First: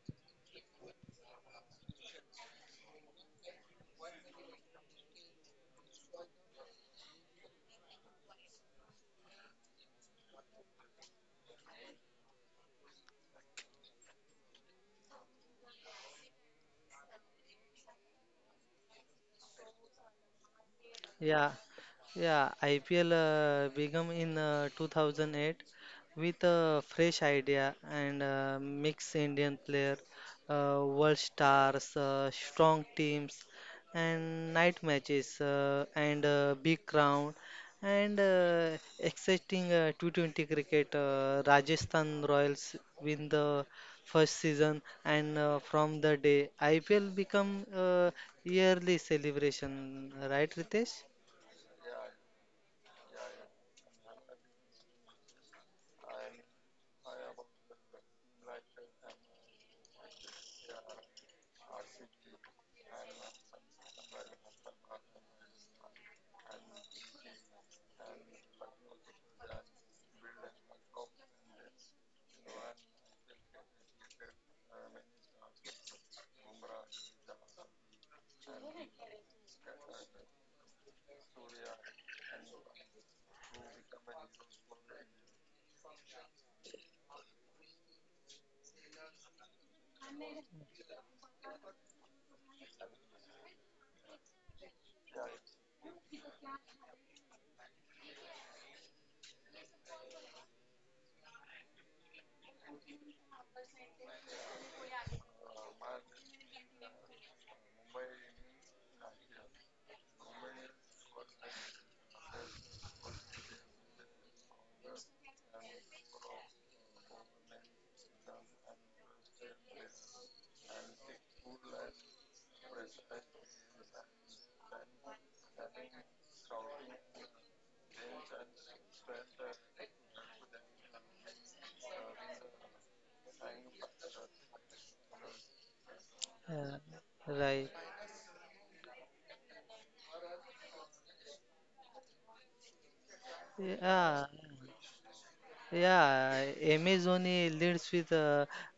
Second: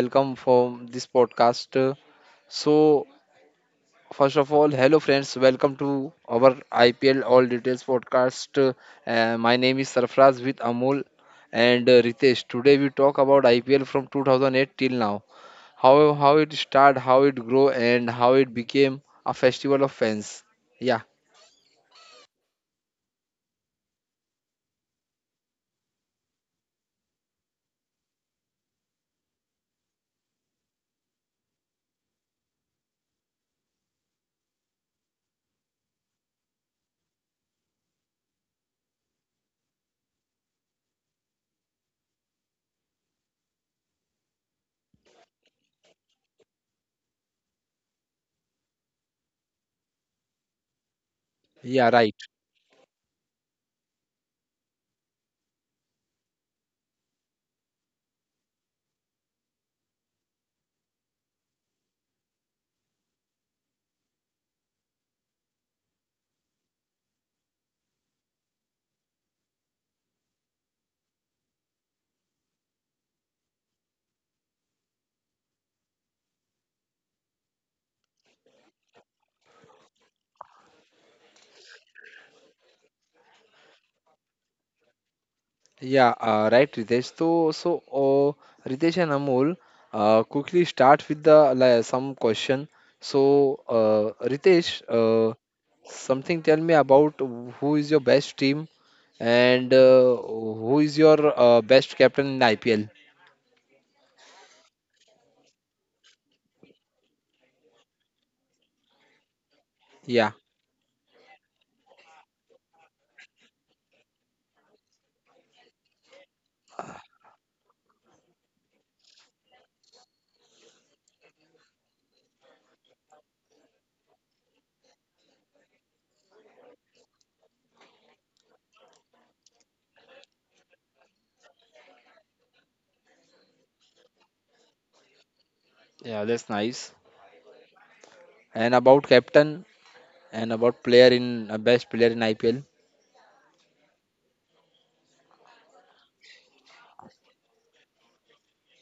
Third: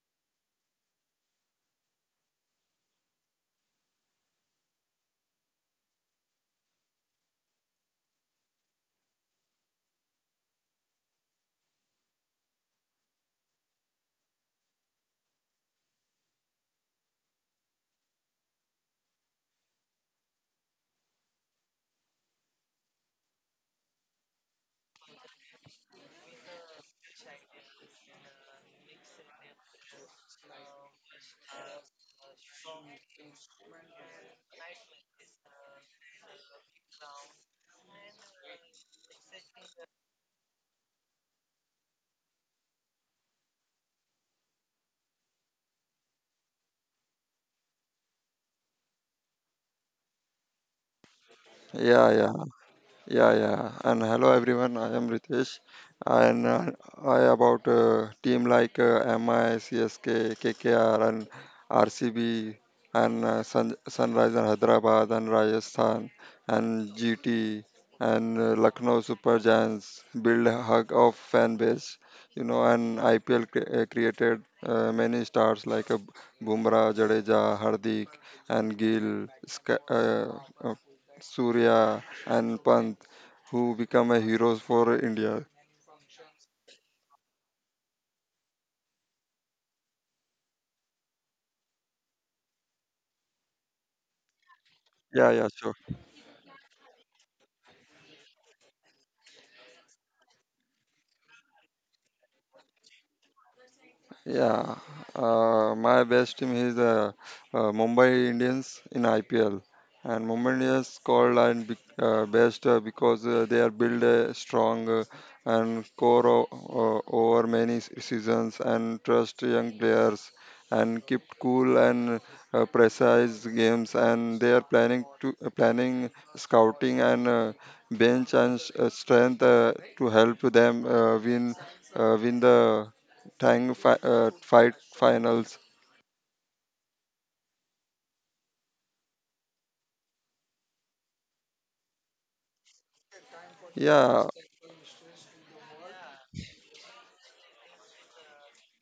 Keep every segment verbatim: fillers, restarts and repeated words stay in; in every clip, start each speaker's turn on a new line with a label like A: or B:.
A: welcome from this podcast. So, first of all, hello friends, welcome to our I P L All Details podcast. Uh, my name is Sarfraz with Amol and uh, Ritesh. Today we talk about I P L from two thousand eight till now. How how it started, how it grew, and how it became a festival of fans. Yeah,
B: Yeah, yeah. I P L uh, began in uh, two thousand eight with a fresh idea and uh, mixed Indian player, uh, world stars, uh, strong teams, and night matches, uh, and uh, big crowd, and uh, exciting uh, T twenty cricket. Uh, Rajasthan Royals win the first season, and uh, from the day I P L become uh, yearly celebration, right, Ritesh?
A: yeah,
C: Yeah,
A: right.
C: yeah. Yeah, yeah. And hello everyone. I am Ritesh, and uh, I about uh, team like uh, MI, CSK, KKR, and RCB, and uh, Sun- Sunrise and Hyderabad and Rajasthan and G T and uh, Lucknow Super Giants build a hug of fan base. You know, and I P L cre- uh, created uh, many stars like uh, Bumrah, Jadeja, Hardik, and Gill, Sk- uh, uh, Surya and Pant who become a heroes for India.
A: Yeah, uh, right, Ritesh. So, so uh, Ritesh and Amol, uh, quickly start with the like, some question. So, uh, Ritesh,
C: Yeah,
A: uh,
C: yeah, sure.
A: something tell me about who is your best team and uh, who is your uh, best captain in the I P L?
C: Yeah, uh, my best team is uh, uh, Mumbai Indians in I P L, and
A: Yeah,
C: Mumbai Indians called and be, uh, best uh, because uh, they are built uh, strong uh, and core o- o- over many s- seasons and trust young players and keep cool and uh, precise games and they are planning to uh, planning scouting and uh, bench and s- uh, strength uh, to help them uh, win uh, win the Tang fi- uh, fight finals.
A: yeah, that's
B: Uh,
A: nice.
B: right.
A: And about captain and about player in uh, best player in I P L.
C: Yeah,
B: Yeah. Yeah. Amazoni leads with a,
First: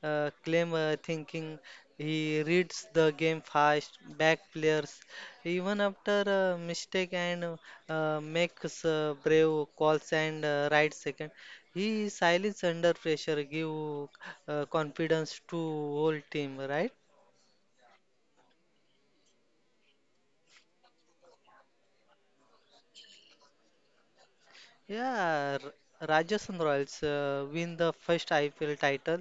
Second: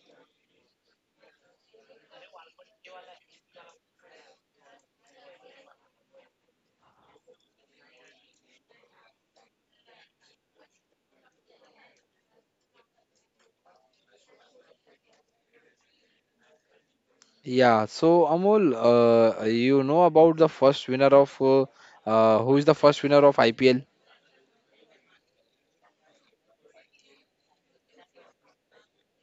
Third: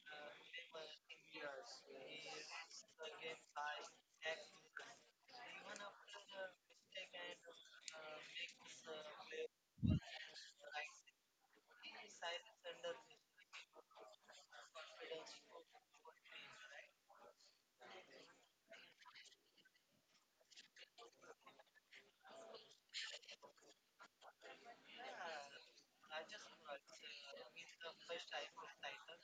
B: uh claim, uh, thinking. He reads the game fast, back players, even after a mistake, and uh, makes uh, brave calls and uh, right second. He is silent under pressure, give uh, confidence to whole team, right?
A: Yeah, so Amol, uh, you know about the first winner of uh, uh, who is the first winner of I P L?
B: Yeah, R- Rajasthan Royals uh, win the first I P L title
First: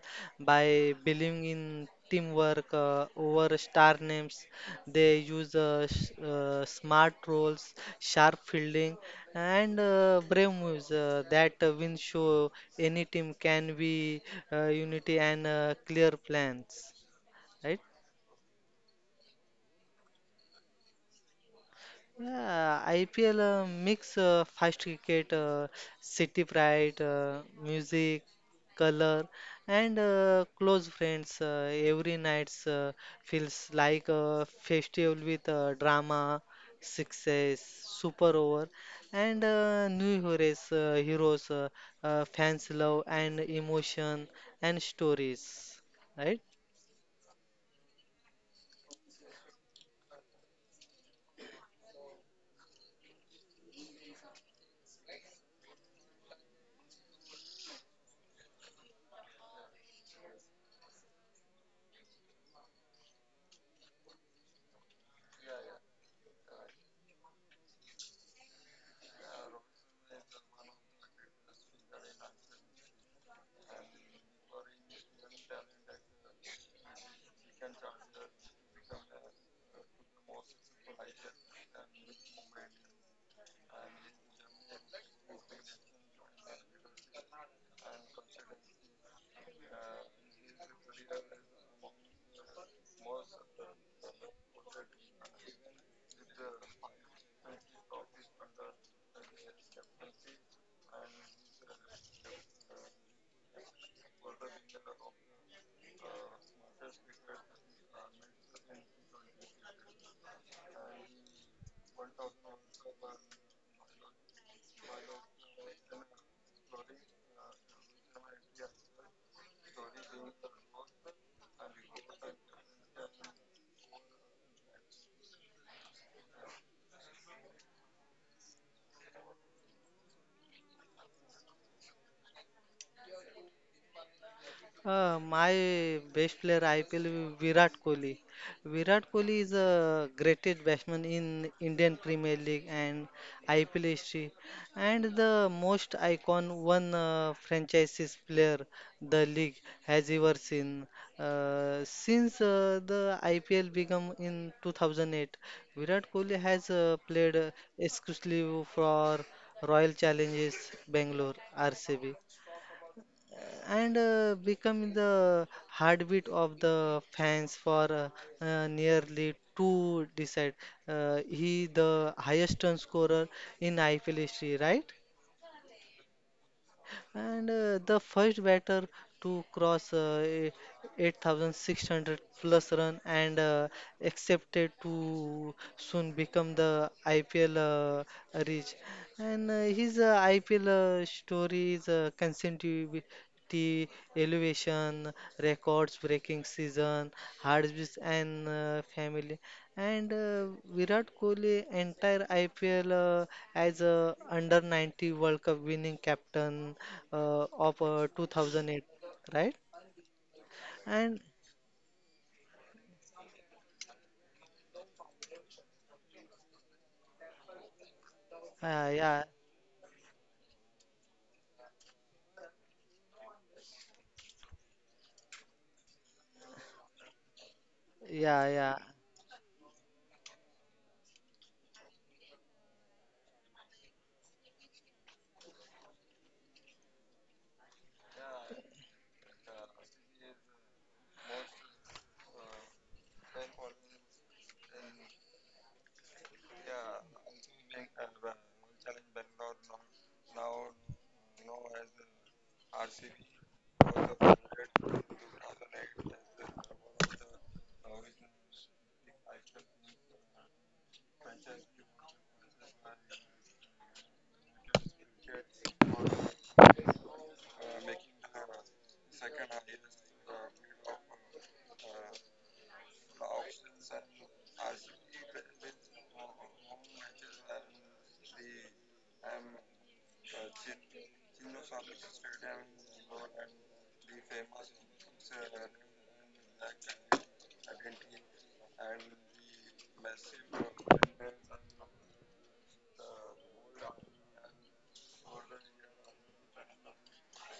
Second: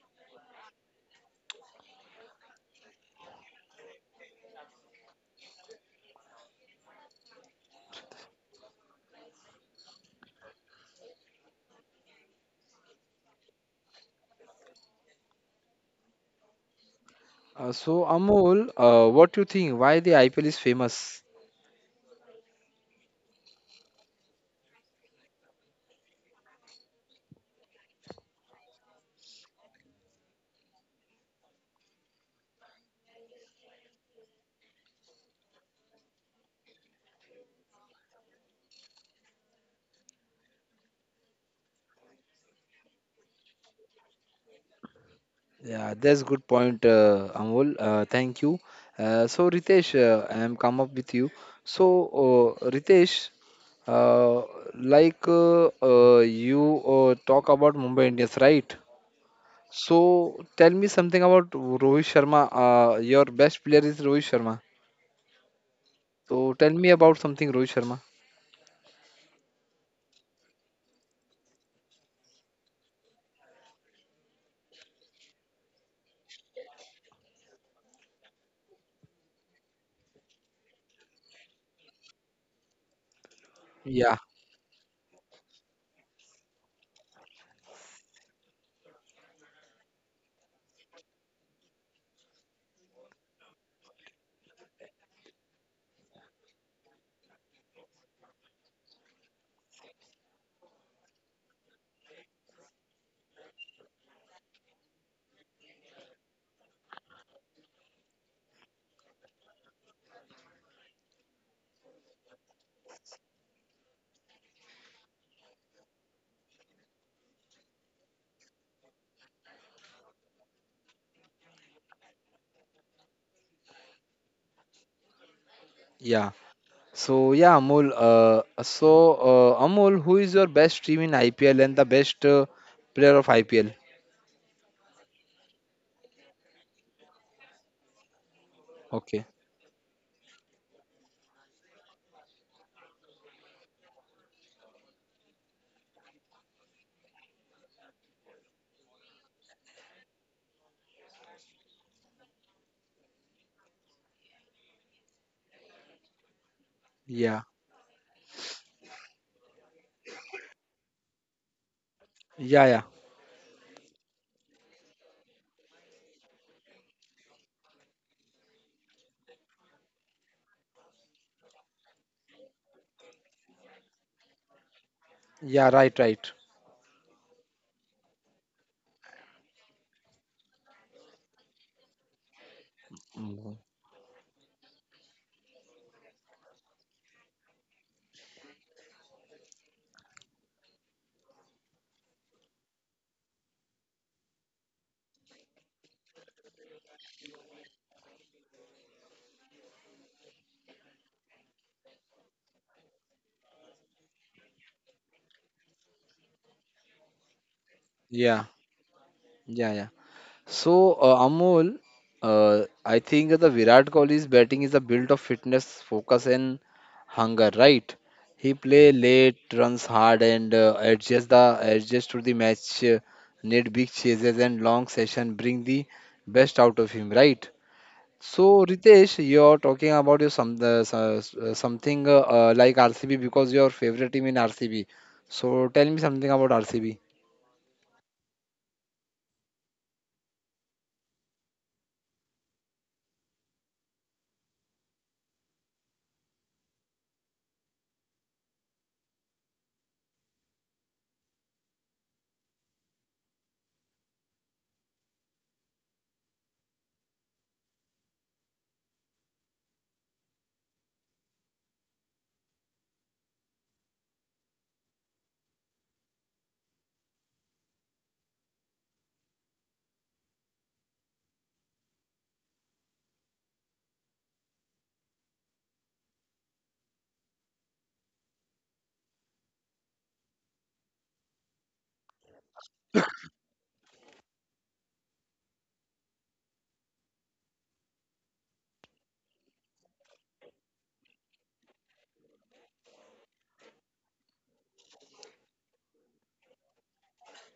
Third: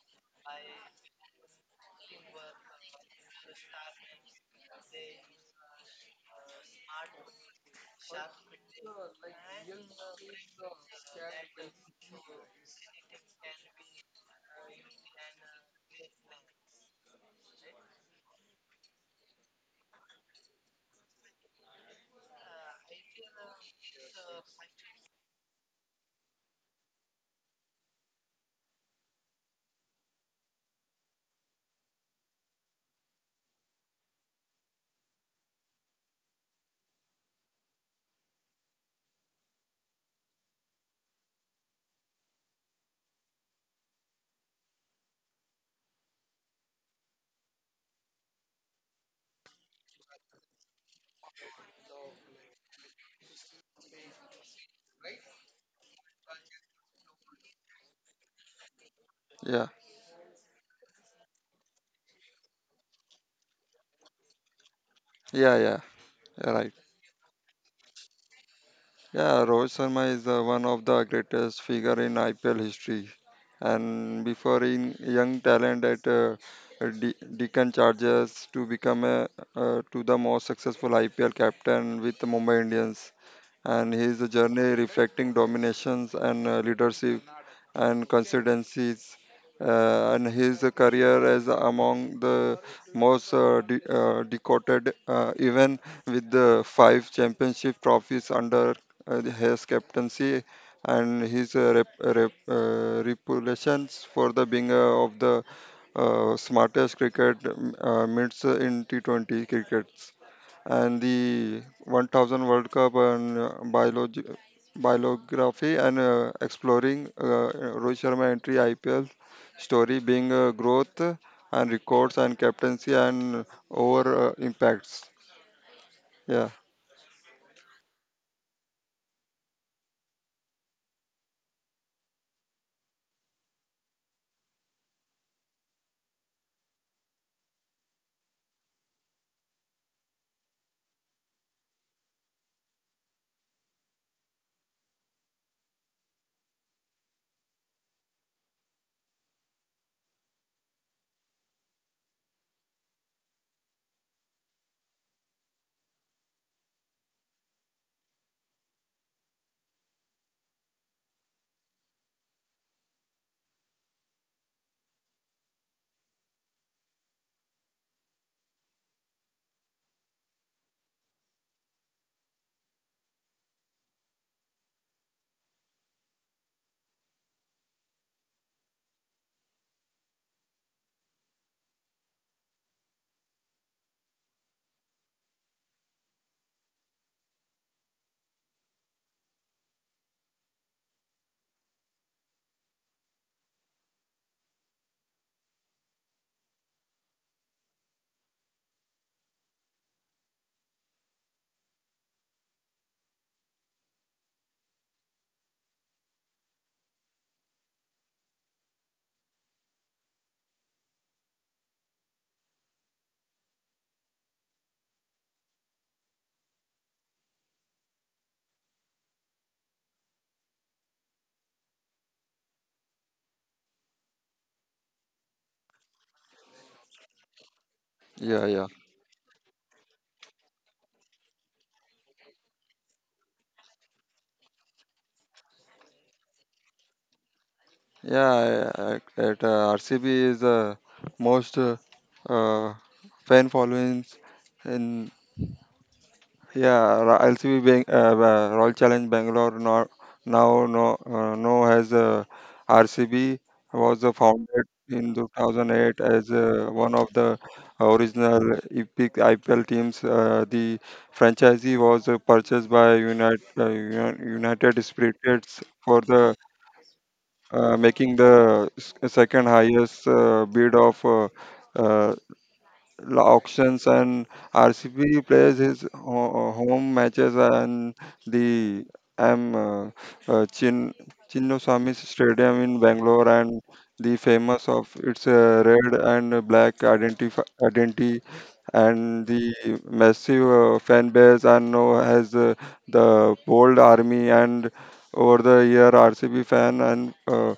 B: by believing in teamwork uh, over star names. They use uh, s- uh, smart roles, sharp fielding, and uh, brave moves uh, that uh, win show any team can be uh, unity and uh, clear plans,
A: Uh,
B: right?
A: so Amol, uh, what do you think? Why the I P L is famous?
B: Yeah, I P L uh, mix uh, fast cricket, uh, city pride, uh, music, color, and uh, close friends. Uh, every night uh, feels like a festival with uh, drama, success, super over, and uh, new heroes. Uh, heroes, uh, uh, fans love and emotion and stories,
A: Yeah, that's
B: right?
A: good point, uh, Amol. Uh, thank you. Uh, so Ritesh, uh, I am come up with you. So uh, Ritesh, uh, like uh, uh, you uh, talk about Mumbai Indians, right?
C: yeah,
A: So tell me something about Rohit Sharma. Uh, your best player is Rohit Sharma.
C: yeah, yeah. yeah,
A: So tell
C: Right.
A: me about something Rohit Sharma.
C: Yeah, Rohit Sharma is uh, one of the greatest figure in I P L history, and before in young talent at uh, De- Deccan Chargers to become a, uh, to the most successful I P L captain with the Mumbai Indians. And
A: Yeah,
C: his journey reflecting dominations and uh, leadership and constituencies uh, and his career as among the most uh, de- uh, decorated uh, even with the five championship trophies under uh, his captaincy and his uh, rep, rep, uh, reputations for the being uh, of the uh, smartest cricket um, uh, mids in T twenty cricket and the one thousand World Cup and uh, biology, biography and uh, exploring uh, Rohit Sharma entry I P L story being uh, growth and records and captaincy and over uh, impacts.
A: yeah.
C: Yeah,
A: So yeah, Amol. Uh, so uh, Amol, who is your best team in I P L and the best uh, player of I P L?
B: Uh, my best player I P L will be Virat Kohli. Virat
A: Okay.
B: Kohli is a greatest batsman in Indian Premier League and I P L history, and the most icon one uh, franchises player the league has ever seen. Uh, since uh, the I P L began in two thousand eight, Virat Kohli has uh, played
A: Yeah.
B: uh, exclusively for Royal Challengers Bangalore R C B,
A: Yeah. Yeah.
B: and uh, become the heartbeat of the fans for uh, uh, nearly two decades. Uh, he the highest run scorer in I P L history, right?
A: Yeah. Right. Right.
B: And uh, the first batter to cross uh, e- eight thousand six hundred plus run, and
A: Mhm.
B: uh, accepted to soon become the I P L uh, reach. And uh, his uh, I P L uh, story is uh, consistency, elevation, records breaking season, hardships, and uh, family, and uh, Virat Kohli entire I P L uh, as a under ninety World Cup winning captain uh, of uh,
A: Yeah.
B: two thousand eight, right?
A: Yeah. Yeah. So uh,
B: And
A: Amol, uh, I think the Virat Kohli's batting is a build of fitness, focus, and hunger. Right. He play
B: uh, yeah,
A: late, runs hard, and uh, adjusts the adjust to the match. Uh, need big chases and long session bring the best out of him. Right.
B: yeah,
C: yeah,
A: So,
C: yeah,
B: yeah,
A: Ritesh, you're talking about your some the, so- so- something uh, uh, like R C B because your favorite team in R C B. So, tell me something about R C B.
C: yeah. I- I- At uh, R C B is the most uh, uh, fan followings in Yeah, Ra- L C B being uh, uh, Royal Challenge Bangalore now now no uh, know as uh, R C B was uh, founded in two thousand eight as uh, one of the original epic I P L teams. Uh, the franchisee was uh, purchased by United uh, Uni- United Spirits for the uh, making the s- second highest uh, bid of uh, uh, auctions, and R C B plays his ho- home matches and the M uh, uh, Chin Chinnaswamy Stadium in Bangalore, and the famous of its uh, red and black identif- identity and the massive uh, fan base and now has uh, the bold army. And over the year R C B fan and uh,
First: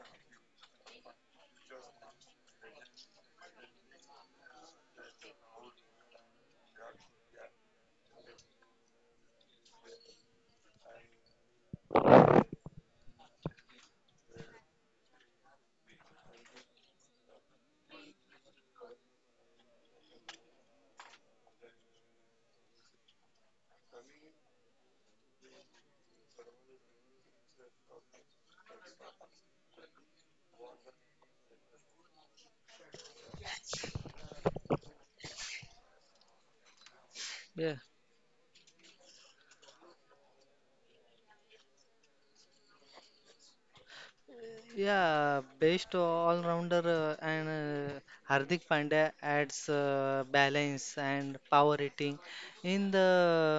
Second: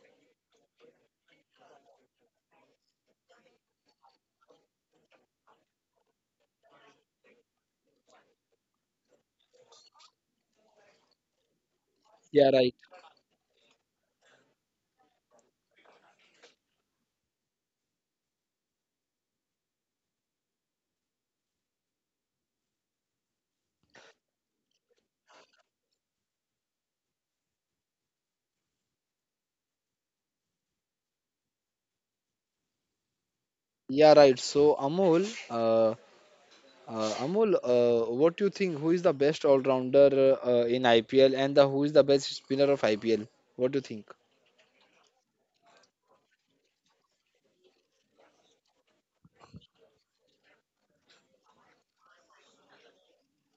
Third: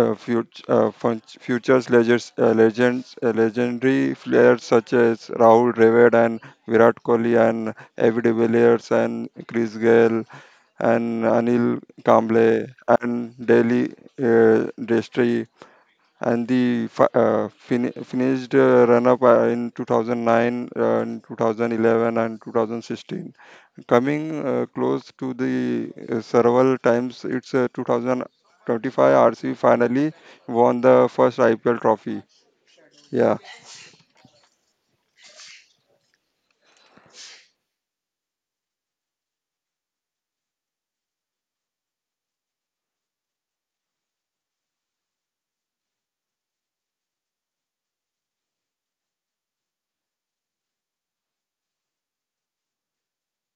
C: uh, fut- uh, fun- futures legends, uh, legends uh, legendary players such as Rahul Dravid and Virat Kohli and Avi de Villiers and Chris Gale and Anil
A: Yeah,
C: Kamble
A: right.
C: and Delhi uh, Destry and the fi- uh, fin- finished uh, run-up uh, in two thousand nine, uh, and two thousand eleven and twenty sixteen. Coming uh, close to the uh, several times, it's uh, two thousand twenty-five R C finally won the first I P L trophy. Yeah,
A: Yeah, right. So Amol, uh, uh, Amol,
B: yeah.
A: uh, what do you think? Who is the best all-rounder uh, in I P L, and the who is the best spinner of I P L? What do you think?
B: Yeah, best all-rounder uh, and uh, Hardik Pandya adds uh, balance and power hitting. In the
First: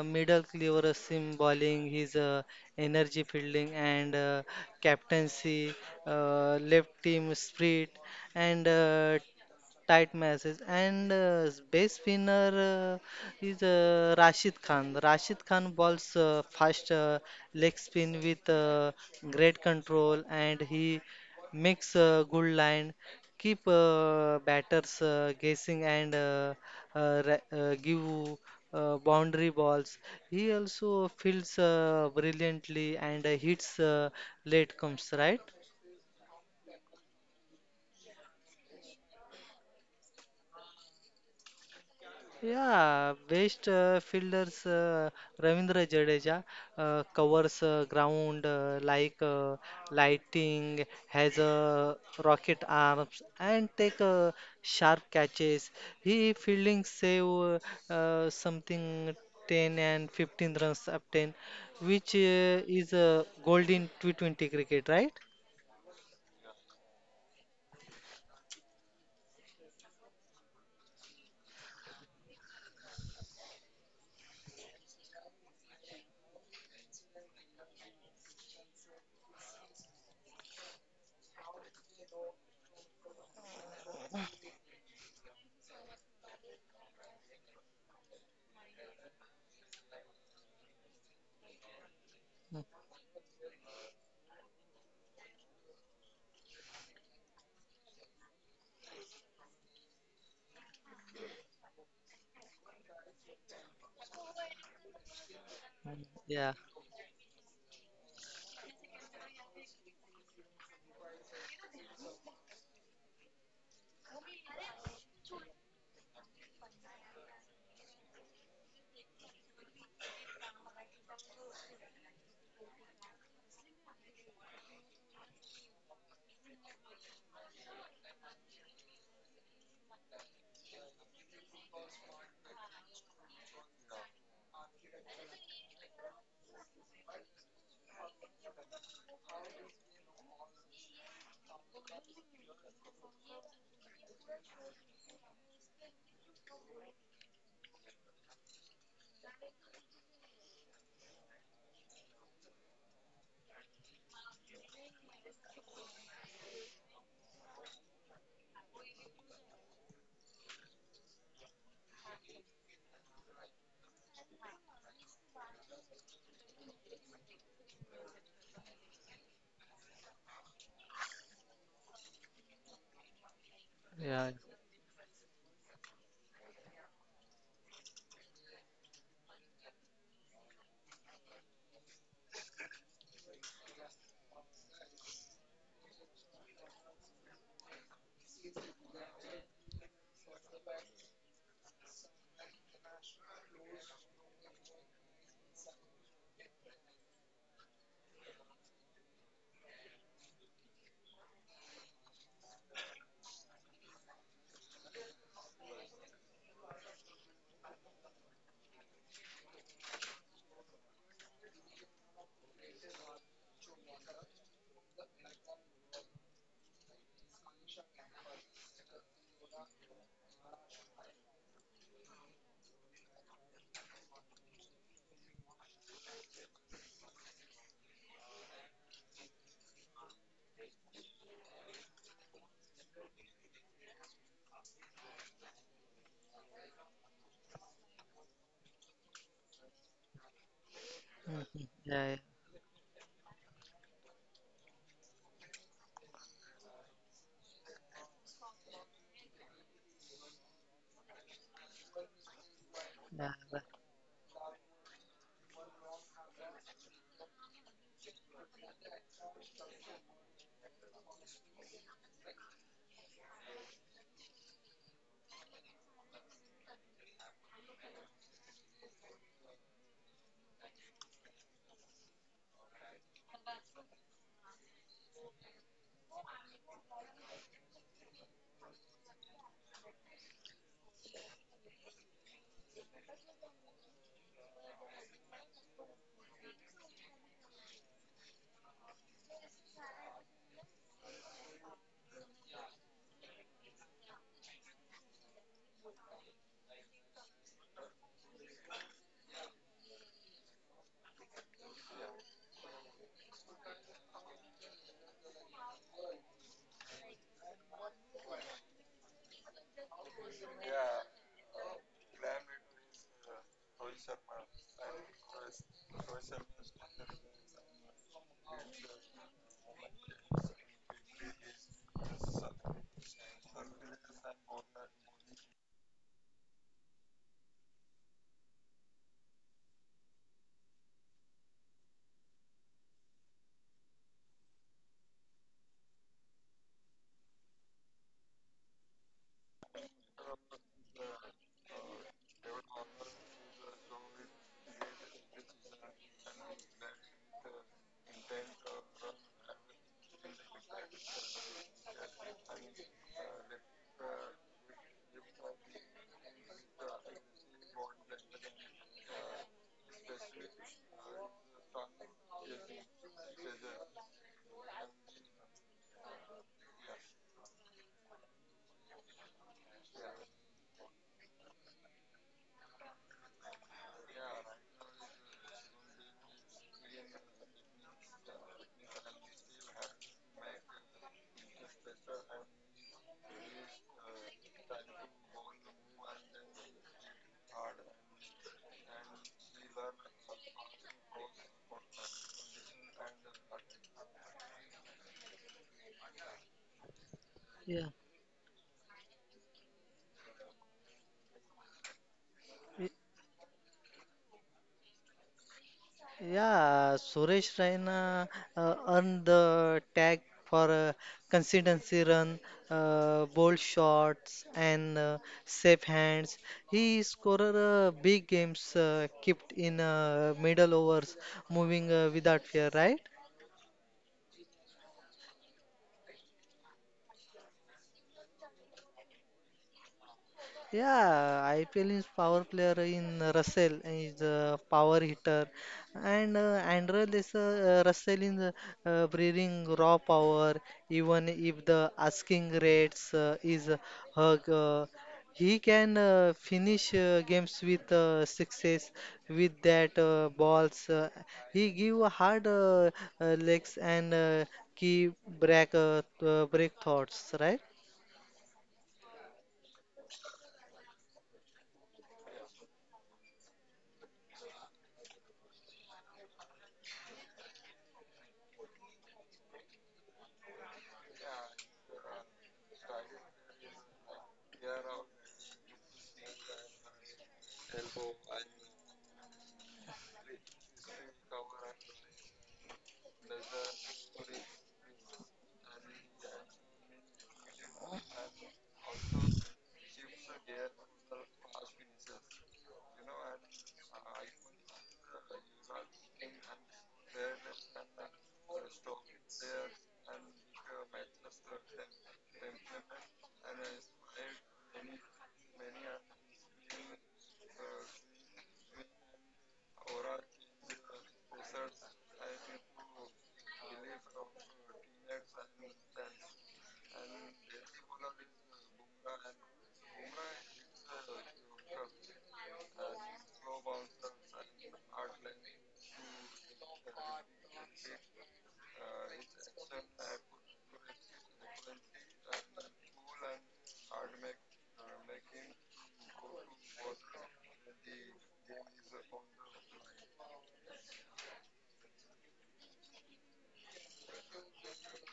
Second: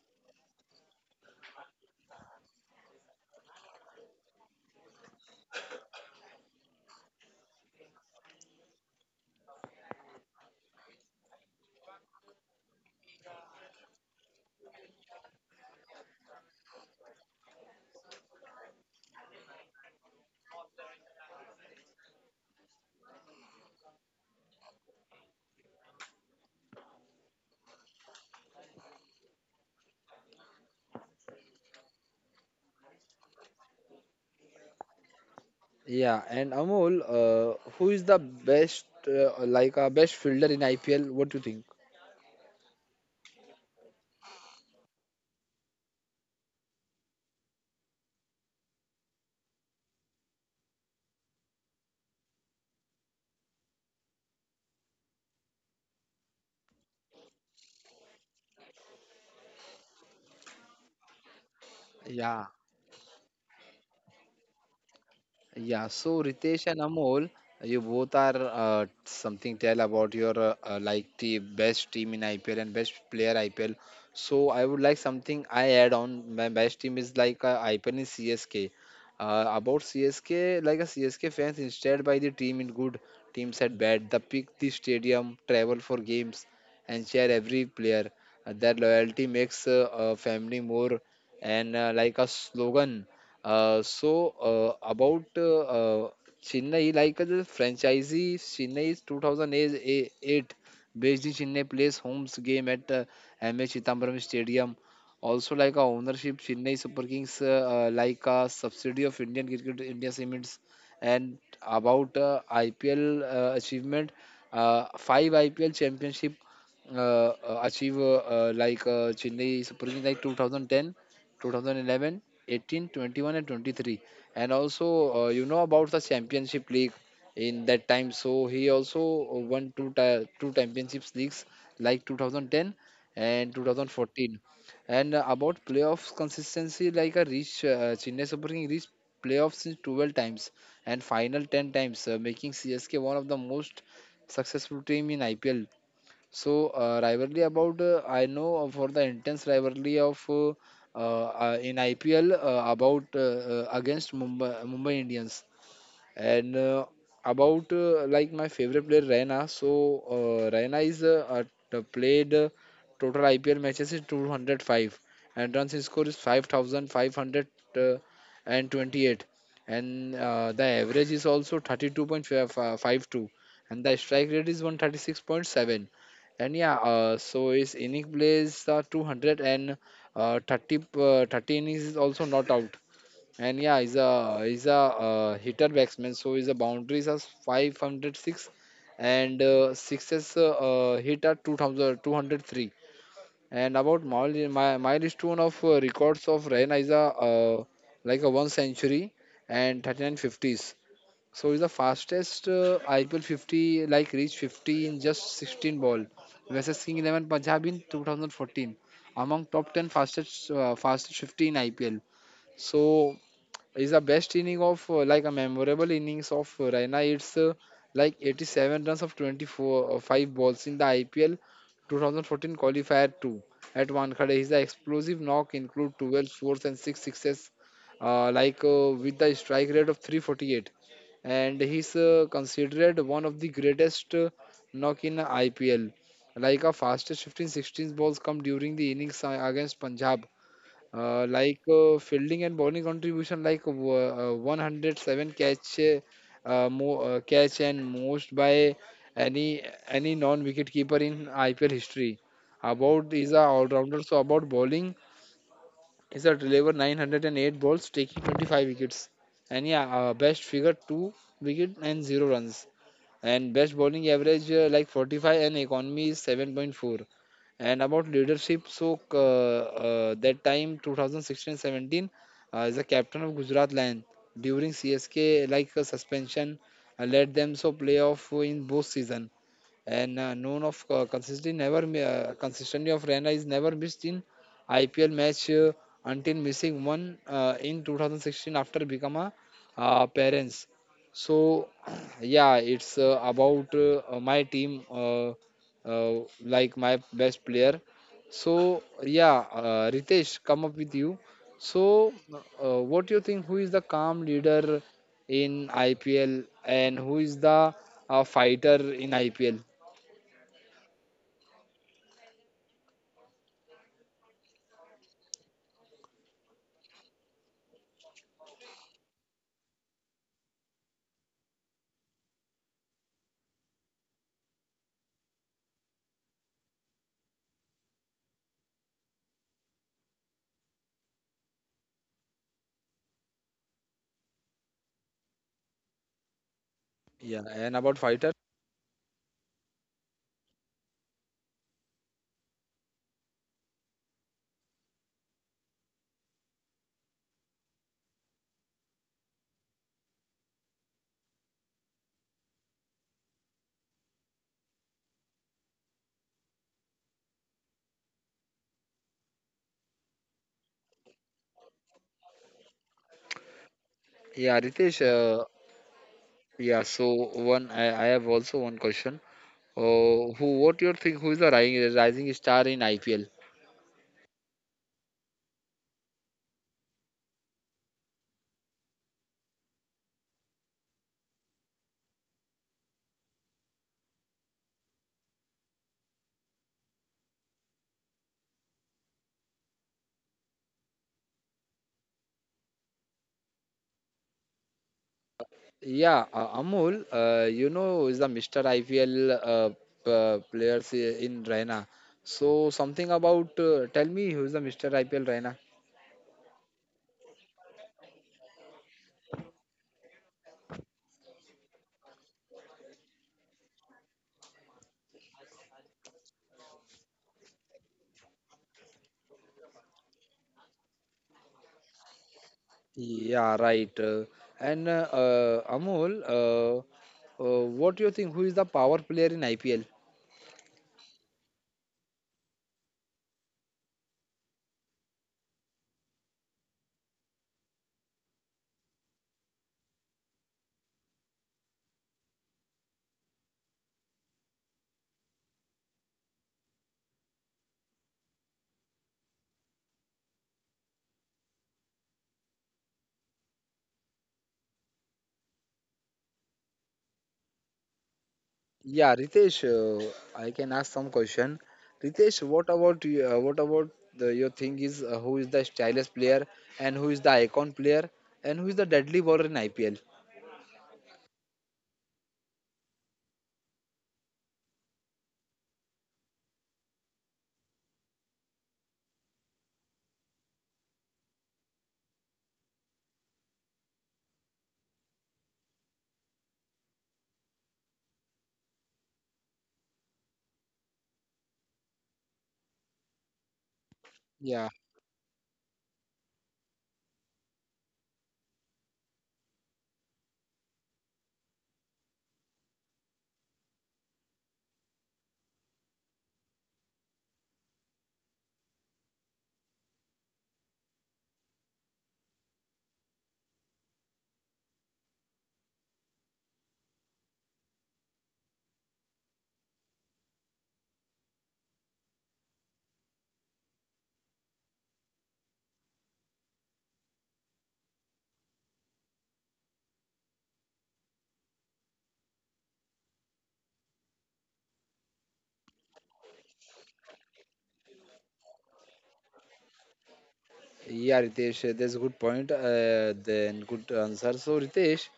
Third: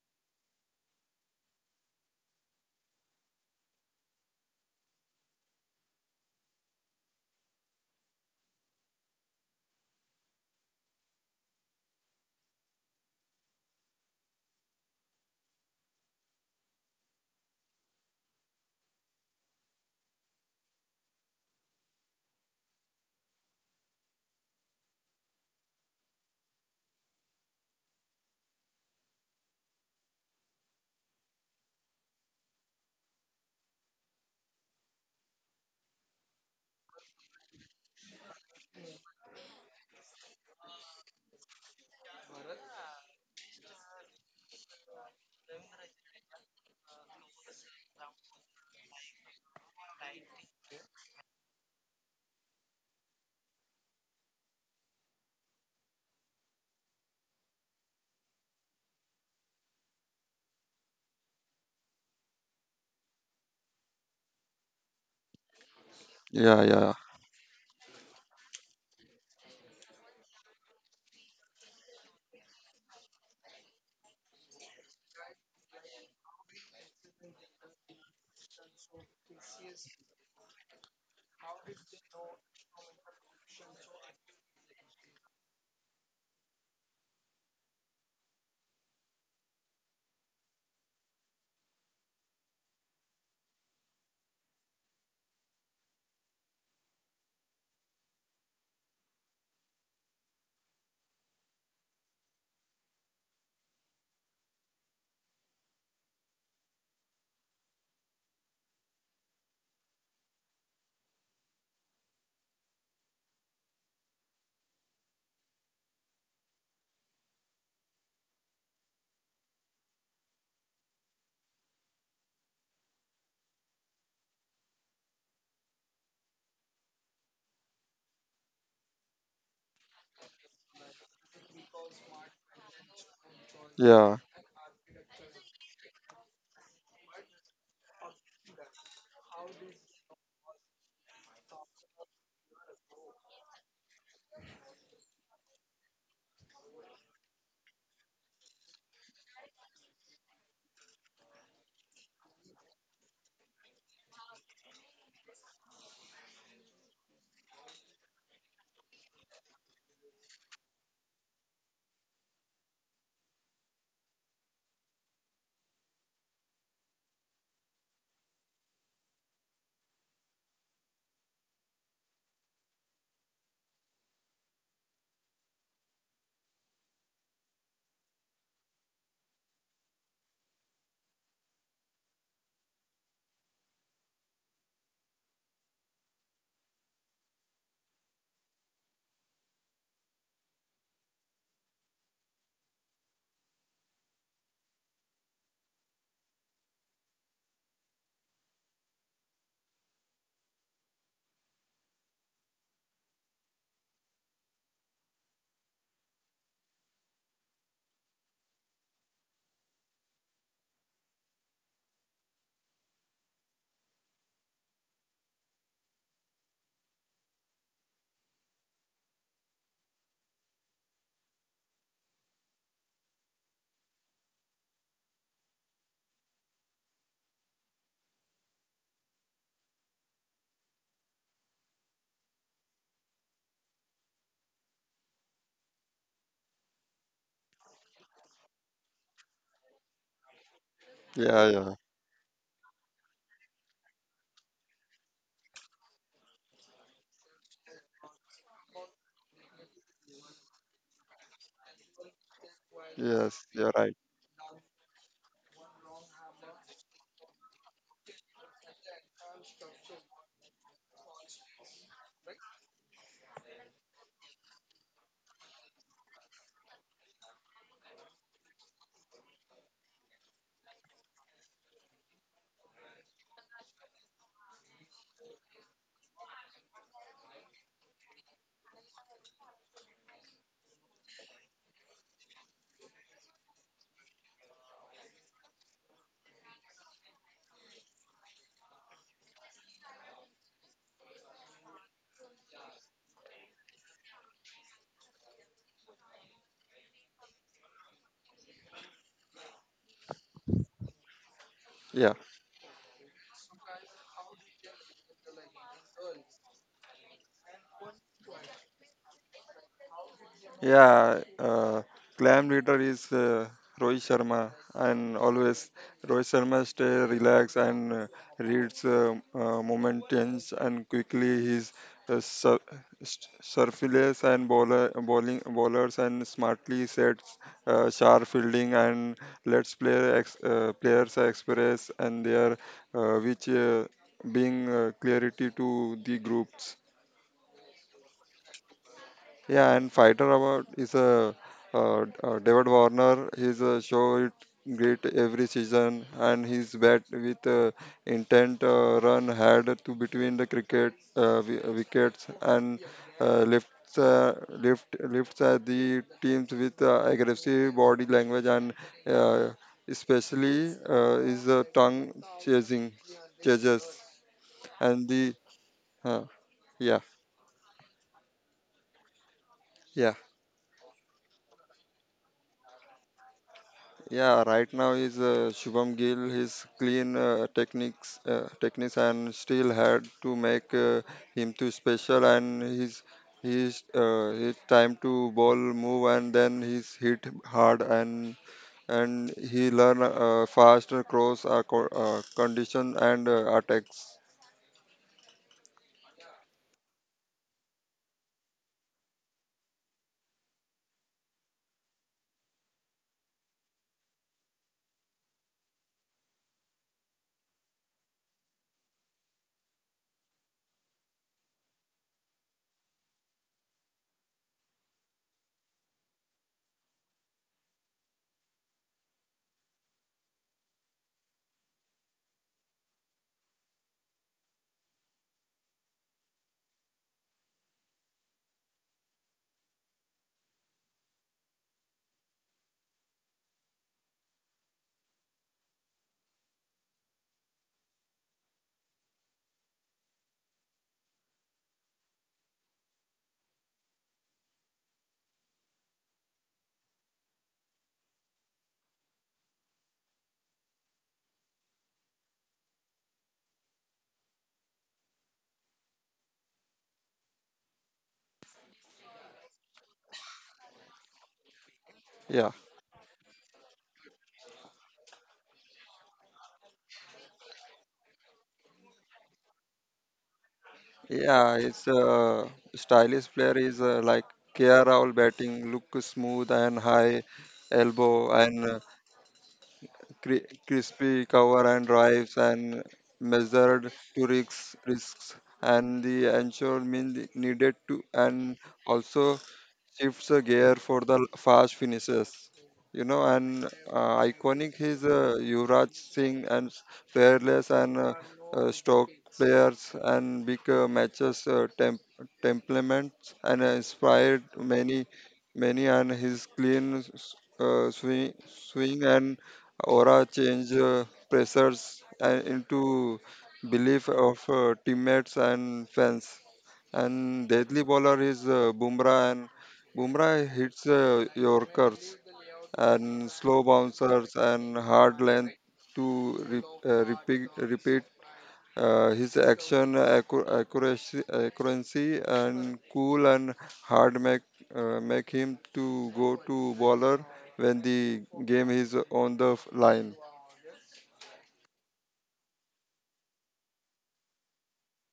B: middle cleaver seam bowling, his uh, energy fielding and uh, captaincy, uh, left team spirit and uh, tight matches, and uh, best winner uh, is uh, Rashid Khan. Rashid Khan bowls uh, fast uh, leg spin with uh, great control, and he makes uh, good line, keep uh, batters uh, guessing, and uh, uh, ra- uh, give uh, boundary balls. He also fields uh, brilliantly and uh, hits uh, late comes right.
A: Yeah, and Amol, uh, who is the best, uh, like a best fielder in I P L? What do you think?
B: Yeah, best uh, fielders, uh, Ravindra Jadeja uh, covers uh, ground uh, like uh, lighting, has uh, rocket arms and take uh, sharp catches. He fielding save uh, uh, something ten and fifteen runs up ten, which
A: Yeah.
B: uh, is uh, gold in T twenty cricket, right?
A: Yeah, so
C: yeah,
A: Ritesh and
C: yeah,
A: Amol, you both are uh, something tell about your uh, uh, like the best team in I P L and best player I P L. So I would like something I add on. My best team is like uh, I P L in CSK. Uh, about CSK, like a C S K fans instead by the team in good, teams at bad. They pick the stadium, travel for games, and share every player. Uh, their loyalty makes uh, uh, family more and uh, like a
B: Mm,
A: slogan. Uh, so uh, about uh, uh, Chennai, like uh, the franchisee Chennai is two thousand eight based in Chennai plays homes game at uh, M H. Chithambaram Stadium. Also, like a
B: mm,
A: ownership
B: yeah,
A: Chennai Super Kings, uh, uh, like a subsidiary of Indian Cricket India Cements. And about uh, I P L uh, achievement, uh, five I P L championship uh, uh, achieve uh, uh, like uh, Chennai Super Kings like two thousand ten two thousand eleven, eighteen, twenty one, and twenty three. And also, uh, you know about the Championship League in that time. So he also won two ti- two Championships leagues like two thousand ten and
C: yeah,
A: two thousand fourteen. And uh, about playoffs consistency, like a reach uh, Chennai Super King reached playoffs in twelve times and final ten times, uh, making C S K one of the most successful team in I P L. So uh, rivalry about uh, I know of- for the intense rivalry of uh, uh, uh, in I P L uh, about uh, uh, against Mumbai Mumbai Indians. And uh, about uh, like my favorite player Raina. So uh, Raina is uh, uh, the played uh, total I P L matches is two hundred five and runs he score is five thousand five hundred twenty eight and twenty-eight, and uh, the average is also thirty two point five two and the strike
B: yeah,
A: rate is one thirty six point seven and yeah uh, so his inning plays are two hundred and uh, thirty uh, thirty innings is also not out and yeah, he's a he's a uh, hitter batsman, so his boundaries are five hundred six and uh, sixes uh, uh, hit at two thousand, and about mile, mi- milestone of uh, records of Raina is a uh, like a one century and thirty nine fifties. So he's the fastest uh, I P L fifty like reached fifty in just sixteen ball versus King eleven Punjab in two thousand fourteen among top ten fastest uh, fastest fifty in I P L. So is the best inning of uh, like a memorable innings of uh, Raina. It's uh, like eighty seven runs of twenty four uh, five balls in the I P L two thousand fourteen qualifier two at Wankhede. His explosive knock include twelve fours and six sixes, uh, like uh, with the strike rate of three forty eight, and he's uh, considered one of the greatest uh, knock in I P L. Like a fastest fifteen sixteen balls come during the innings uh, against Punjab, uh,
B: mm,
C: yeah,
A: like
B: mm,
C: yeah.
A: uh,
B: yeah, yeah,
A: fielding and bowling contribution like w- uh, one hundred seven catch, uh, uh, mo uh, catch and most by any any non-wicket keeper in I P L history. About is
B: yeah.
A: a
C: Yes,
B: Right.
C: you're right.
A: all-rounder. So about bowling is a deliver nine hundred eight balls taking twenty five wickets. And yeah, uh, best figure two wicket and zero runs. And best bowling average uh, like forty five and economy is seven point four. And about leadership, so uh, uh, that time twenty sixteen-seventeen uh, as a captain of Gujarat Lion during C S K like a suspension uh, led them so playoff in both season and uh, known of uh, consistency never mi- uh, consistency of Rana is never missed in I P L match uh, until missing one uh, in two thousand sixteen after become a uh, parents. So yeah, it's uh, about uh, uh, my team, uh, uh, like my best player. So yeah, uh, Ritesh, come up with you.
C: Yeah.
A: So uh, what do you think? Who is the calm leader in I P L and who is the uh, fighter in I P L?
C: Yeah, uh, clam leader is uh, Rohit Sharma, and always Rohit Sharma stay relaxed and uh, reads uh, uh, moment tense, and quickly he's uh, sur- s- surface and bowler bowling bowlers and smartly sets uh, sharp fielding and lets player ex- uh, players express and their uh, which uh, being uh, clarity to the groups.
A: Yeah, and about fighter?
C: Yeah, and Fighter Award is a uh, uh, David Warner. He's a show it great every season, and his bat with uh, intent uh, run had to between the cricket uh, wi- uh, wickets and uh, lifts uh, lift lifts at the teams with uh, aggressive body language and uh, especially uh, is uh, tongue chasing chasers
A: Yeah, Ritesh.
C: and the
A: Uh,
C: uh,
A: yeah,
C: yeah,
A: so one, I, I have also one question.
C: yeah.
A: Uh, who, what you think? Who is the rising, rising star in I P L?
C: Yeah, right now is uh, Shubham Gill. His clean uh, techniques, uh, techniques, and still had to make uh, him too special. And his his uh, his time to ball move, and then he's hit hard, and and he learn uh, fast cross uh, co- uh, condition and uh, attacks.
A: Yeah, uh, Amul, uh, you
B: Yeah.
A: know, is the mister I P L uh, p- players i- in Raina. So something about uh, tell me who is the mister I P L Raina?
B: Yeah, Suresh Raina uh, earned the tag for uh, consistency run, uh, bold shots, and uh, safe hands. He scored uh, big games, uh, kept in uh, middle overs, moving uh, without fear, right?
A: Yeah, right. Uh, and uh, uh, Amul, uh, uh, what do you think? Who is the power player in I P L?
B: Yeah, I P L is power player in Russell is a power hitter, and uh, Andrel is uh, uh, Russell in the, uh, bringing raw power. Even if the asking rates uh, is uh, hug, uh, he can uh, finish uh, games with uh, success with that uh, balls. Uh, he give hard uh, uh, legs, and uh, key break uh, uh, break thoughts, right?
A: Yeah, Ritesh, uh, I can ask some question. Ritesh,
C: Yeah,
A: what about you, uh, what about the, your thing is uh, who is the stylish player and who is the icon player and who is the deadly bowler in I P L?
C: yeah. His uh, stylish player is uh, like Kia Rahul batting, look smooth and high elbow and uh, cri- crispy cover and drives and measured to risks risks and the ensure mean needed to, and also shifts the gear for the fast finishes. You know, and uh,
A: Yeah.
C: iconic his uh, Yuvraj Singh and fearless and uh, uh, stock players and big uh, matches uh, temp- temperaments and uh, inspired many many, and his clean uh, swing swing and aura change uh, pressures and into belief of uh, teammates and fans, and deadly bowler is uh, Bumrah. And Bumrah hits uh, Yorkers and slow bouncers and hard length to re- uh, repeat, repeat uh, his action accu- accuracy, accuracy and cool, and hard make uh, make him to go to bowler when the game is on the f- line.
A: Yeah, Ritesh, uh, that's a good point. Uh, then good answer. So, Ritesh,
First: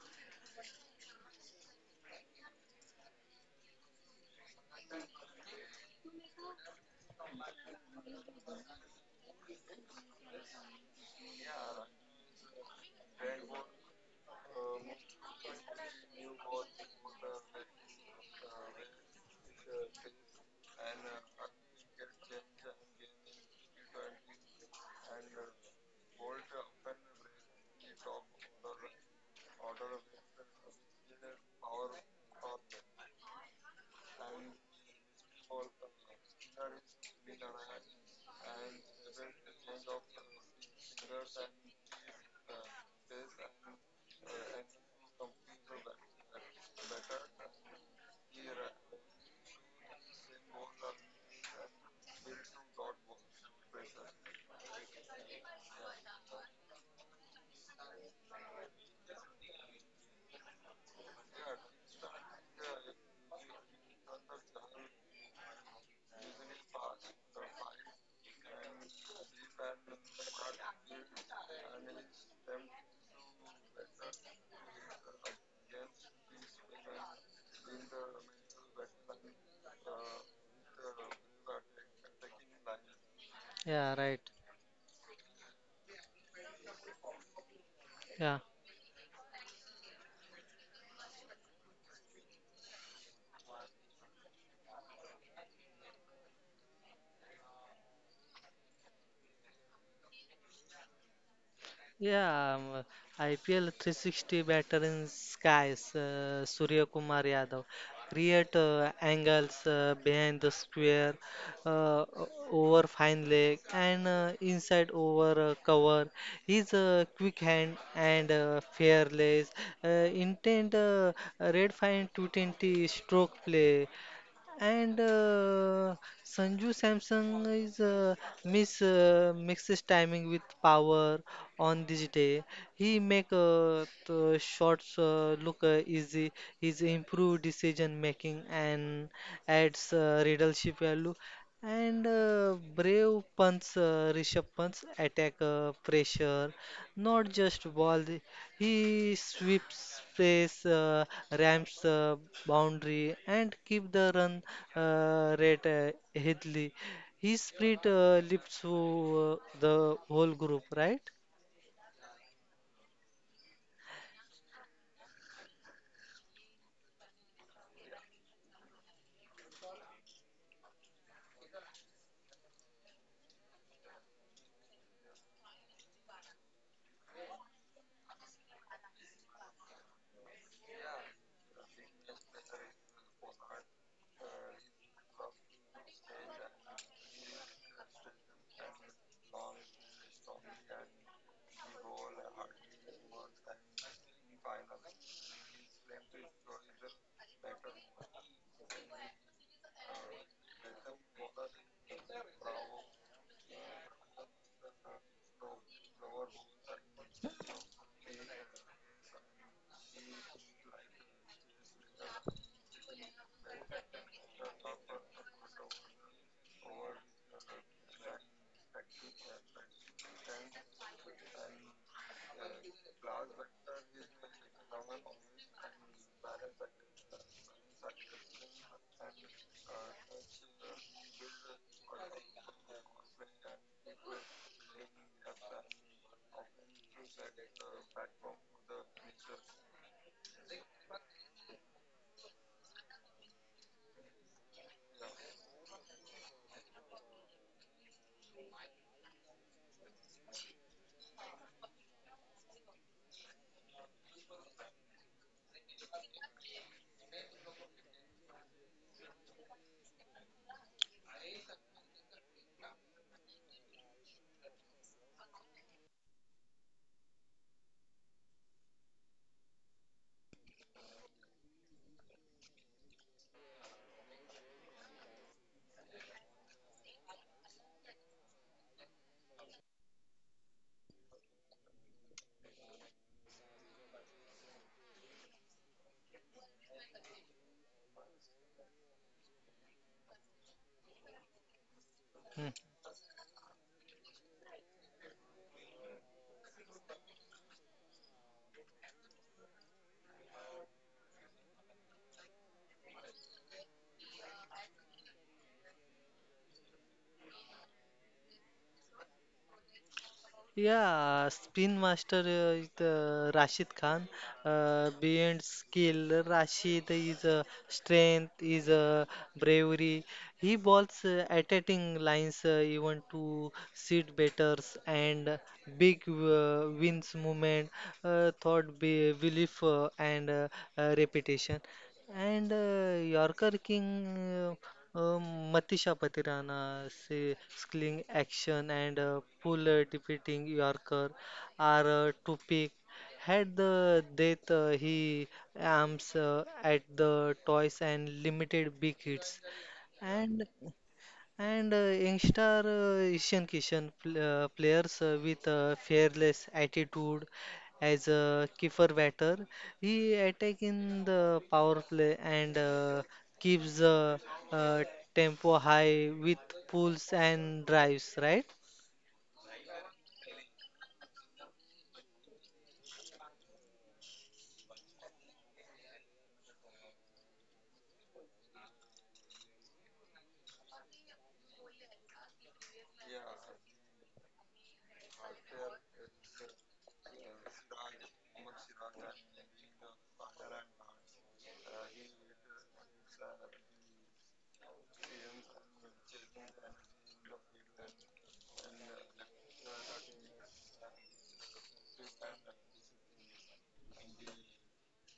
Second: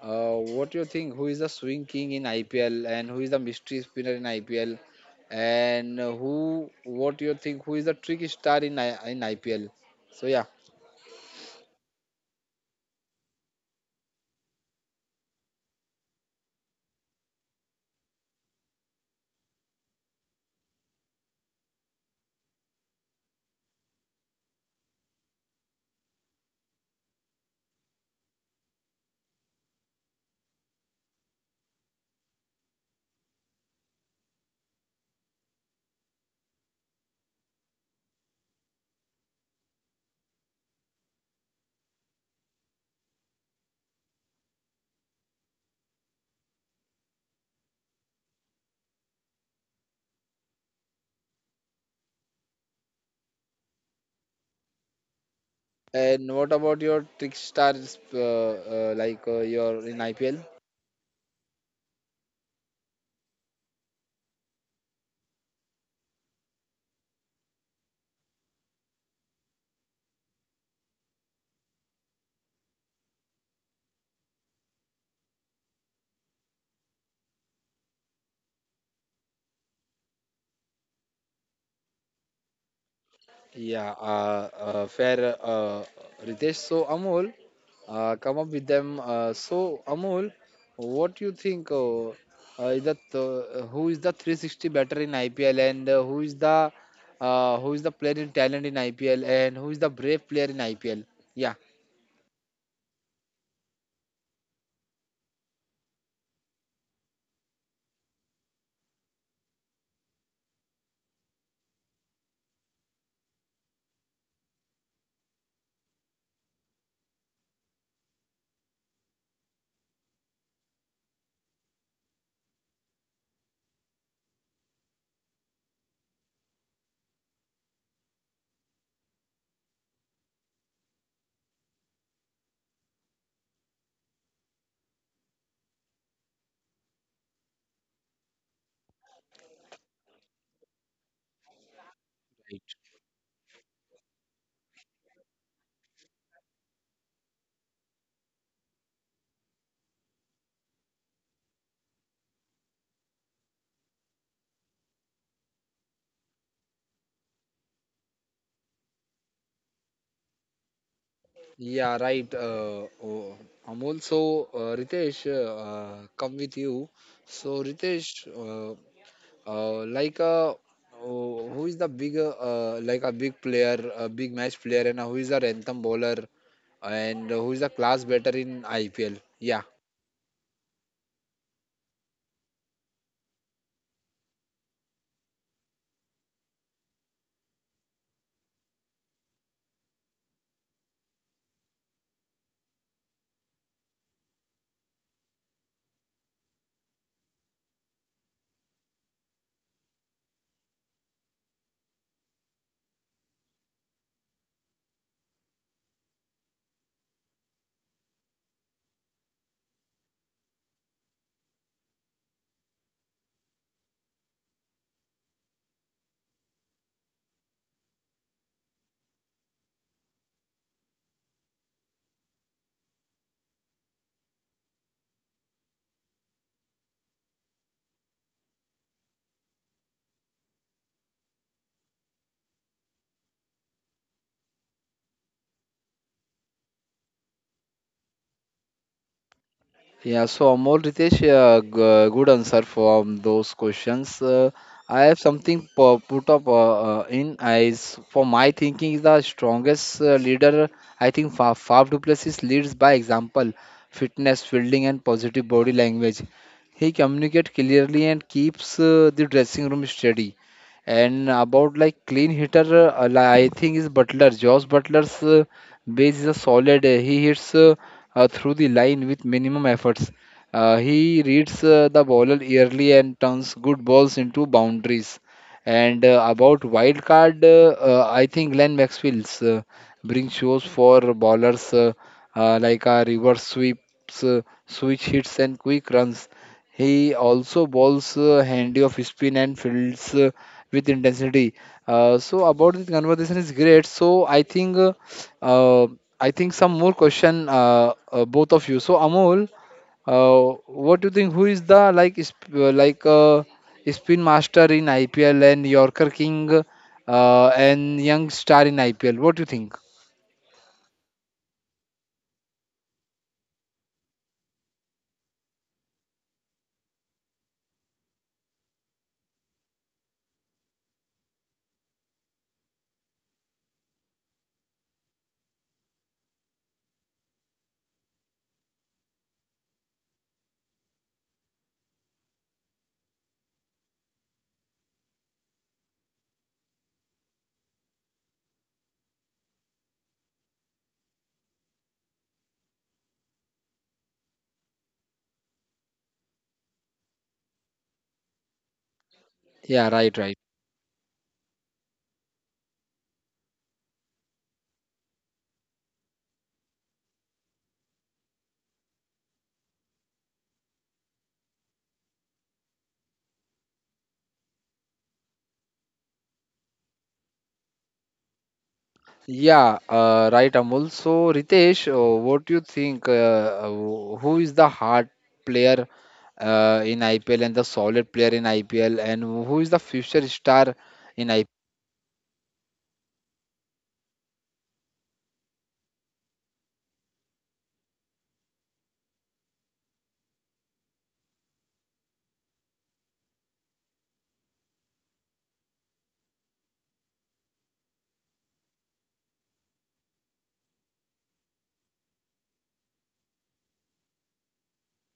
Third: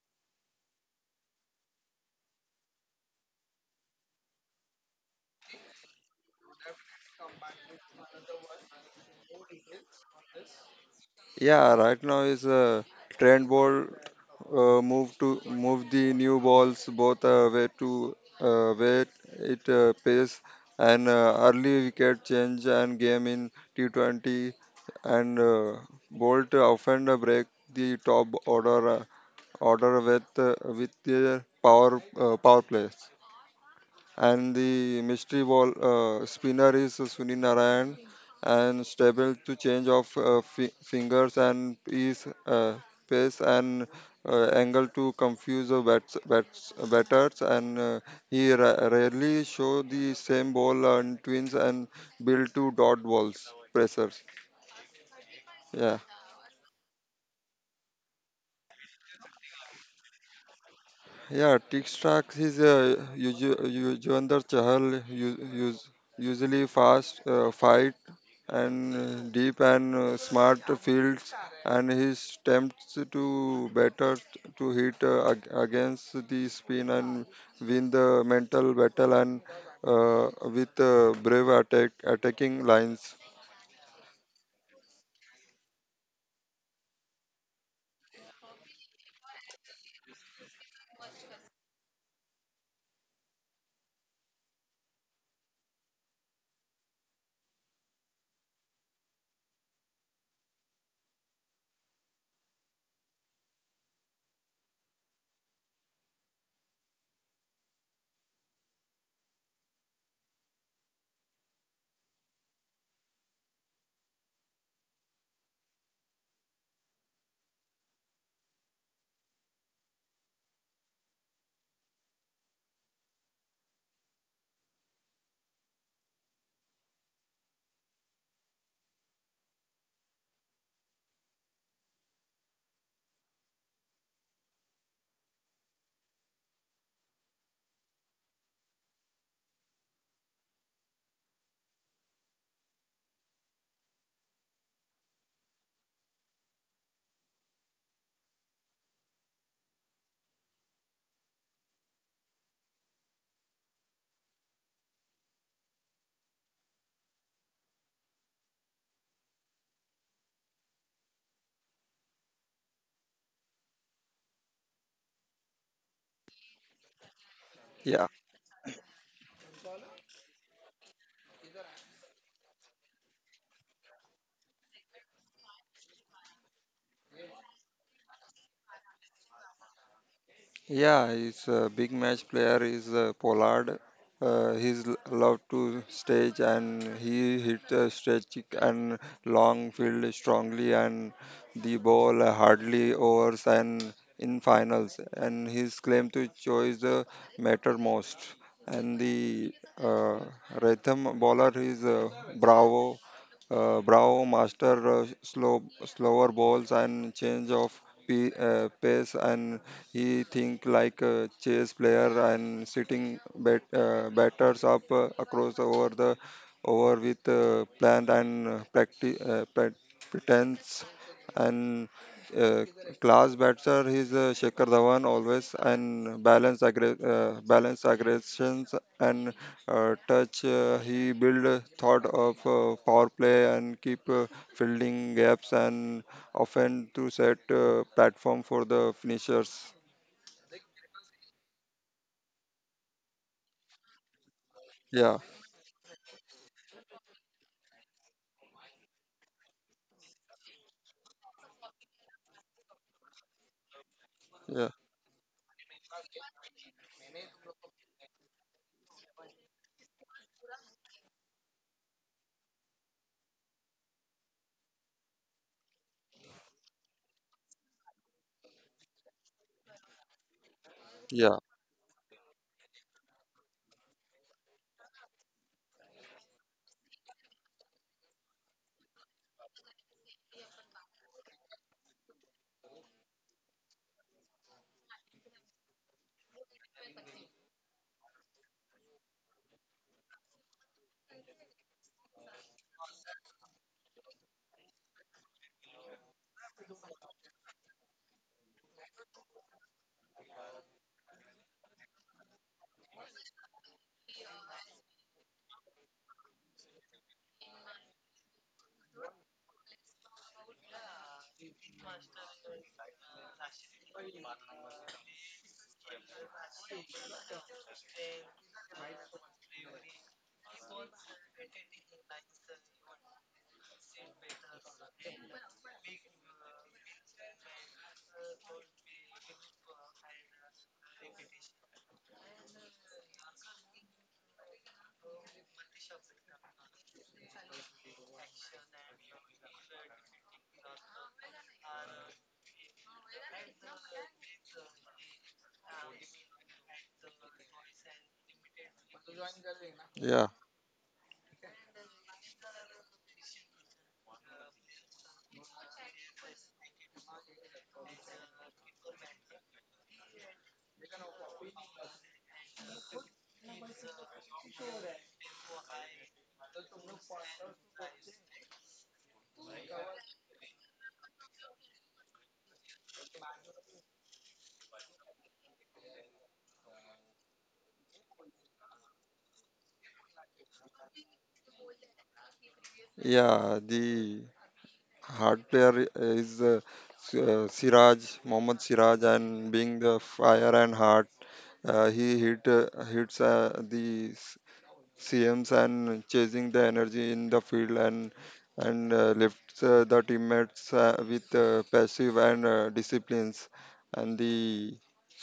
A: uh, what you think? Who is the swing king in I P L and who is the mystery spinner in I P L? And uh, who? What you think? Who is the trick star in I- in I P L? So yeah.
C: Yeah, right now is uh, trend ball uh, move to move the new balls both uh, way to uh, way it uh, pace and uh, early wicket change and game in T twenty and uh, Bolt often break the top order uh, order with uh, with their power uh, power play. And the mystery ball uh, spinner is Sunil Narayan, and stable to change of uh, fi- fingers and is uh, pace and uh, angle to confuse the bats, bats, batters, and uh, he ra- rarely show the same ball on twins and build to dot balls pressers. Yeah.
A: And what about your trickstars, uh, uh, like uh, your in I P L?
C: Yeah, TikTok is uh, usu- Yuzvendra Chahal u- use- usually fast uh, fight and uh, deep and uh, smart fields, and his attempts to batter to hit uh, ag- against the spin and win the mental battle and uh, with uh, brave attack attacking lines.
A: Yeah,
B: Yeah. Right.
A: uh, uh, fair, uh, Ritesh. So Amol, uh, come
B: Yeah.
A: up with them. Uh, so Amol, what you think? Uh, uh, is that uh, who is the three sixty batter in I P L, and uh, who is the uh, who is the player in talent in I P L, and who is the brave player in I P L? Yeah.
B: Yeah, um, I P L three sixty veteran skies, uh, Surya Kumar Yadav. Create uh, angles uh, behind the square, uh, o- over fine leg, and uh, inside over uh, cover. His uh, quick hand and uh, fearless. Uh, Intent uh, red fine two twenty stroke play. And uh, Sanju Samson is uh, miss uh, mixes timing with power on this day. He make uh, the shots uh, look uh, easy. His improved decision making and adds uh, readership value. And uh, brave punts, uh, Rishabh punts attack uh, pressure, not just ball, he sweeps space, uh, ramps uh, boundary, and keep the run uh, rate uh, healthy. His spirit uh, lifts uh, the whole group, right?
A: Yeah, right. Uh, oh, Amol. So, uh, Ritesh, uh, uh, come with you. So,
C: Yeah.
A: Ritesh, uh, uh, like a oh, who is the big, uh, uh, like a big player, a big match player, and who is the anthem bowler, and who is the class better in I P L? Yeah.
C: Yeah, his uh, big match player is uh, Pollard. Uh, he's l- love to stage, and he hit a stretch kick and long field strongly and the ball hardly overs and in finals, and his claim to choice the matter most. And the uh, rhythm bowler is uh, Bravo uh, Bravo master uh, slow slower balls and change of pe- uh, pace, and he think like a chess player and sitting bat, uh, batters up uh, across the- over the over with uh, plan and uh, practice uh, pre- pretense and uh, class batter. He's uh, Shekhar Dhawan always and balance aggre- uh, balance aggressions and uh, touch uh, he build a thought of uh, power play and keep uh, fielding gaps, and often to set uh, platform for the finishers.
A: Yeah, so Amol Ritesh, uh, g- good answer from those questions. Uh, I
C: Yeah,
A: have something pu- put up uh, uh, in eyes for my thinking is the strongest uh, leader. I think Fa- Faf du Plessis leads by example, fitness,
C: yeah,
A: fielding, and positive body language. He communicates clearly and keeps uh, the dressing room steady. And about like clean hitter, uh, li- I think is Butler, Josh Butler's. Uh, Base is a solid. uh, He hits uh, uh, through the line with minimum efforts. Uh, he
C: yeah,
A: reads uh, the bowler early and turns good balls into boundaries. And uh, about wild card, uh, uh, I think Glenn Maxwell's uh, brings shows for bowlers, uh, uh, like uh, reverse sweeps, uh, switch hits, and quick runs. He also bowls uh, handy off spin and fields uh, with intensity. Uh, so
B: Hmm.
A: about this conversation is great. So I think. uh, uh, I think some more question, uh, uh, both of you. So Amol, uh, what do you think? Who is the like sp- uh, like uh, spin master in I P L and Yorker King uh, and young star in I P L? What do you think?
B: Yeah, Spin Master uh, is uh, Rashid Khan. Uh, beyond skill, Rashid is uh, strength, is uh, bravery. He bowls uh, attacking lines uh, even to seat batters and big uh, wins movement, uh, thought be belief uh, and uh, uh, repetition. And uh, Yorker King, uh, um, Matisha Patirana, say, sling action and uh, puller defeating Yorker are uh, to pick. Had the death uh, he arms uh, at the toys and limited big hits.
A: Yeah, right,
C: yeah,
A: right.
B: And and uh, youngster uh, Ishan Kishan pl uh, players uh, with a fearless attitude as a keeper batter. He attack in the power play and uh, keeps the uh, tempo high with pulls and drives, right?
A: Yeah, uh, right, Amol. So Ritesh, uh, what do you think? Uh, uh, wh- who is the hard player uh, in I P L and the solid player in I P L, and who is the future star in I P L?
C: yeah. The hard player is uh, S- uh, Siraj, Mohammad Siraj, and being the fire and heart, uh, he hit uh, hits uh, the s- C Ms and chasing the energy in the field, and and uh, lifts uh, the teammates uh, with uh, passive and uh, disciplines. And the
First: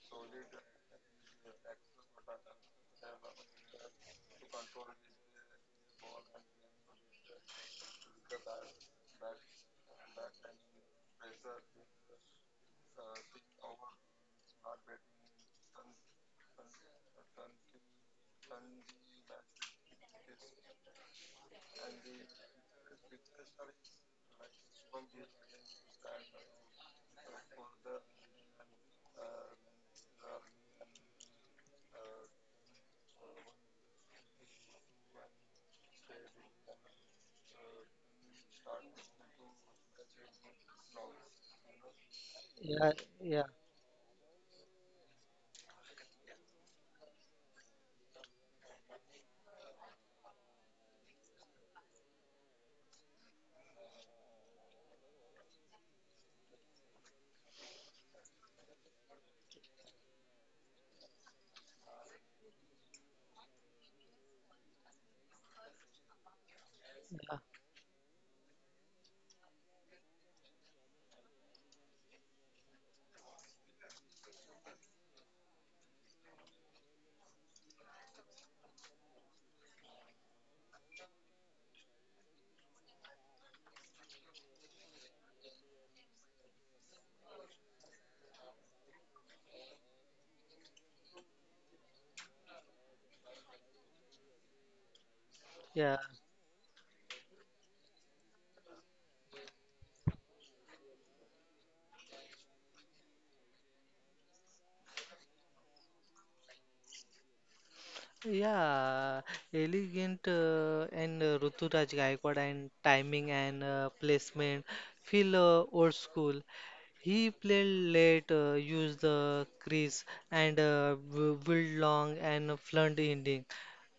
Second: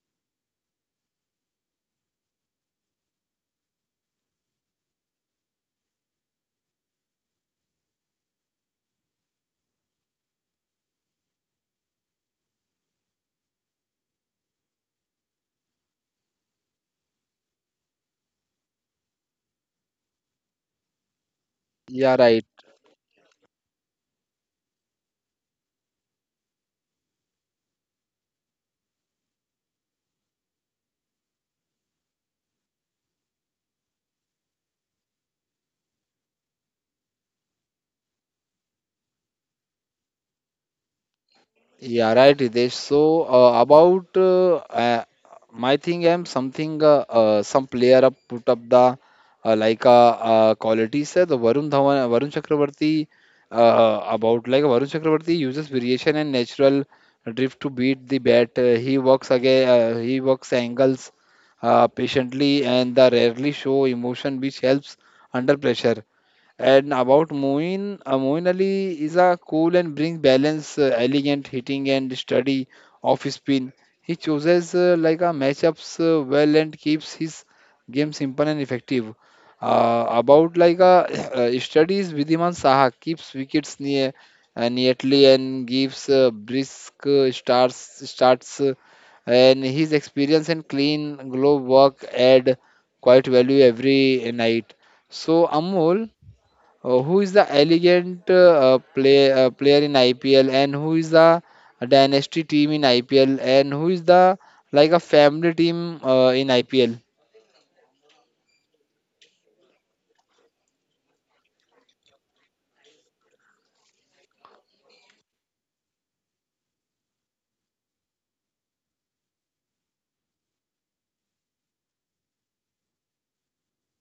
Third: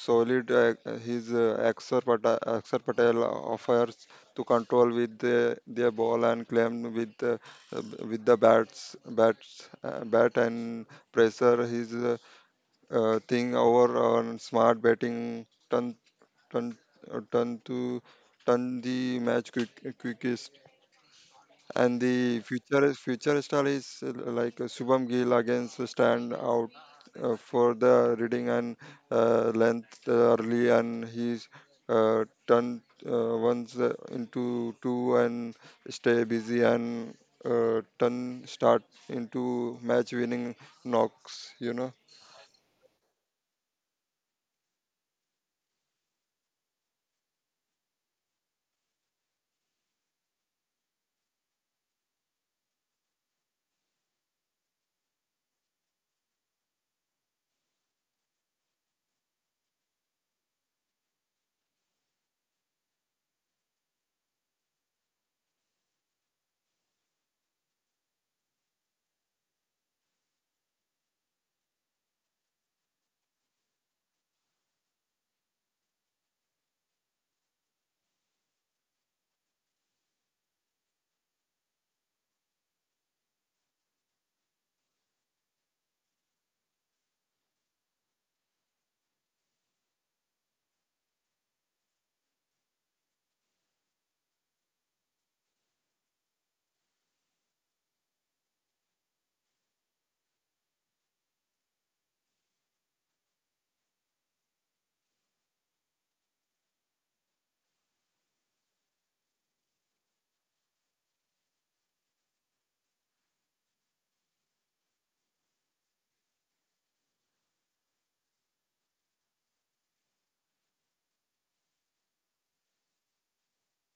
C: solid uh, his uh, Akshar Patel, Akshar Patel offers to control with the, their ball and claim with uh, with the bats bats uh, bat, and pressure his uh, uh, thing over on smart batting turn turn uh, turn to turn the match quick, quickest. And
A: Yeah,
C: the
A: right.
C: future future star is uh, like uh, Shubham Gill against uh, stand out uh, for the reading and uh, length uh, early, and he's uh, turned uh, once uh, into two and stay busy and uh, turn start into match winning knocks. You know,
A: Yeah, right, Ritesh.
B: Yeah,
A: So
B: yeah,
A: uh, about uh, uh, my thing, I'm something uh, uh, some player up put up the uh, like uh, uh, qualities. Uh, the Varun Dhawan, Varun Chakravarti uh, uh, about like Varun Chakravarti uses variation and natural drift to beat the bat. Uh, he works again. Uh, he works angles uh, patiently and the rarely show emotion, which helps under pressure. And about
B: yeah.
A: Moin, uh, Moin Ali is a cool and brings balance, uh, elegant hitting and study off spin. He chooses uh, like a matchups uh, well and keeps his game simple and effective. Uh, about like a uh, studies Vidhiman Saha keeps wickets near uh, neatly and gives uh, brisk uh, starts starts uh, and his experience and clean glove work add quite value every night. So
B: Yeah.
A: Amol. Uh, who is the elegant uh, play, uh, player in I P L, and who is the dynasty team in I P L, and who is the like a family team uh, in I P L?
B: Yeah, elegant uh, and uh, Ruturaj Gaikwad and timing and uh, placement feel uh, old school. He played late, uh, used the crease and uh, bu- build long and fluent ending.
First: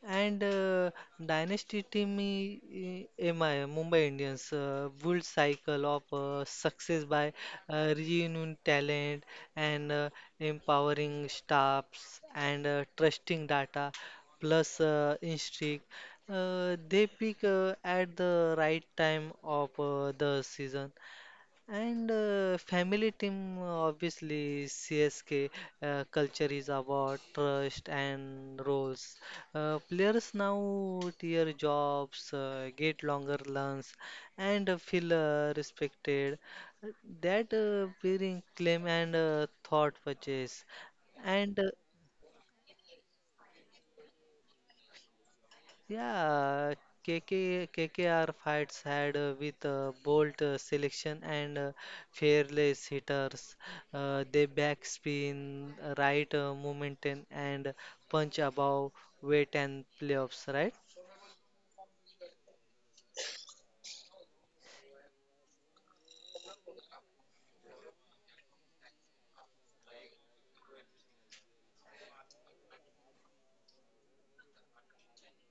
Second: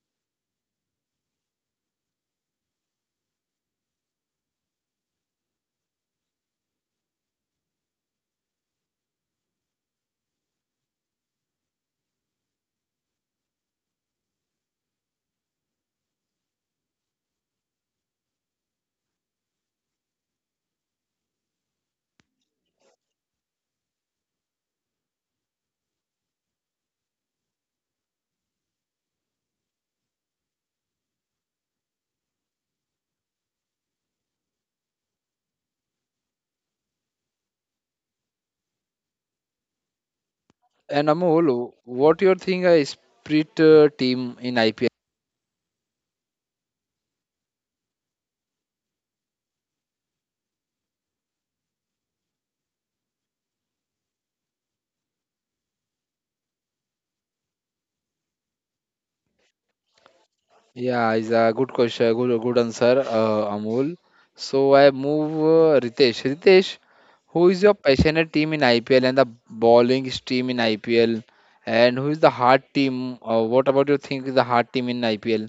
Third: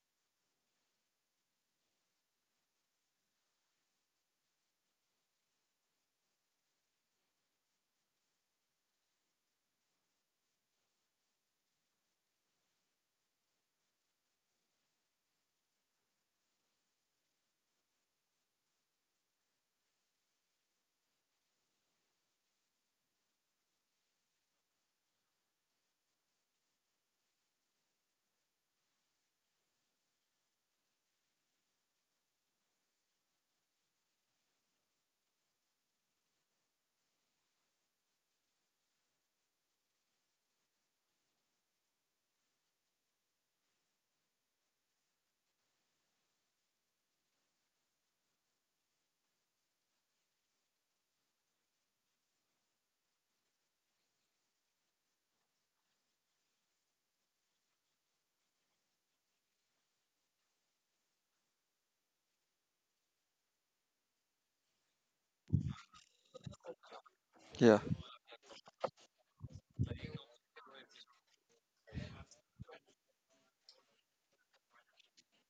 B: And uh, dynasty team i- i- M I, Mumbai Indians uh, build cycle of uh, success by uh, renewing talent and uh, empowering staffs and uh, trusting data plus uh, instinct. Uh, they pick uh, at the right time of uh, the season. And uh, family team, uh, obviously, C S K uh, culture is about trust and roles. Uh, players now tier jobs, uh, get longer runs, and uh, feel uh, respected. That uh, bearing claim and uh, thought purchase.
A: And
B: And uh,
A: Amol, what you think a split uh, team in I P L?
B: yeah, K K K K K R fights had uh, with uh, bolt uh, selection and uh, fearless hitters. Uh, they backspin, uh, right uh, momentum, and punch above weight and playoffs, right?
A: Yeah, is a good question, good, good answer, uh, Amol. So I move uh, Ritesh. Ritesh, who is your
C: yeah.
A: passionate team in I P L and the bowling team in I P L? And who is the hard team? Uh, what about you think is the hard team in I P L?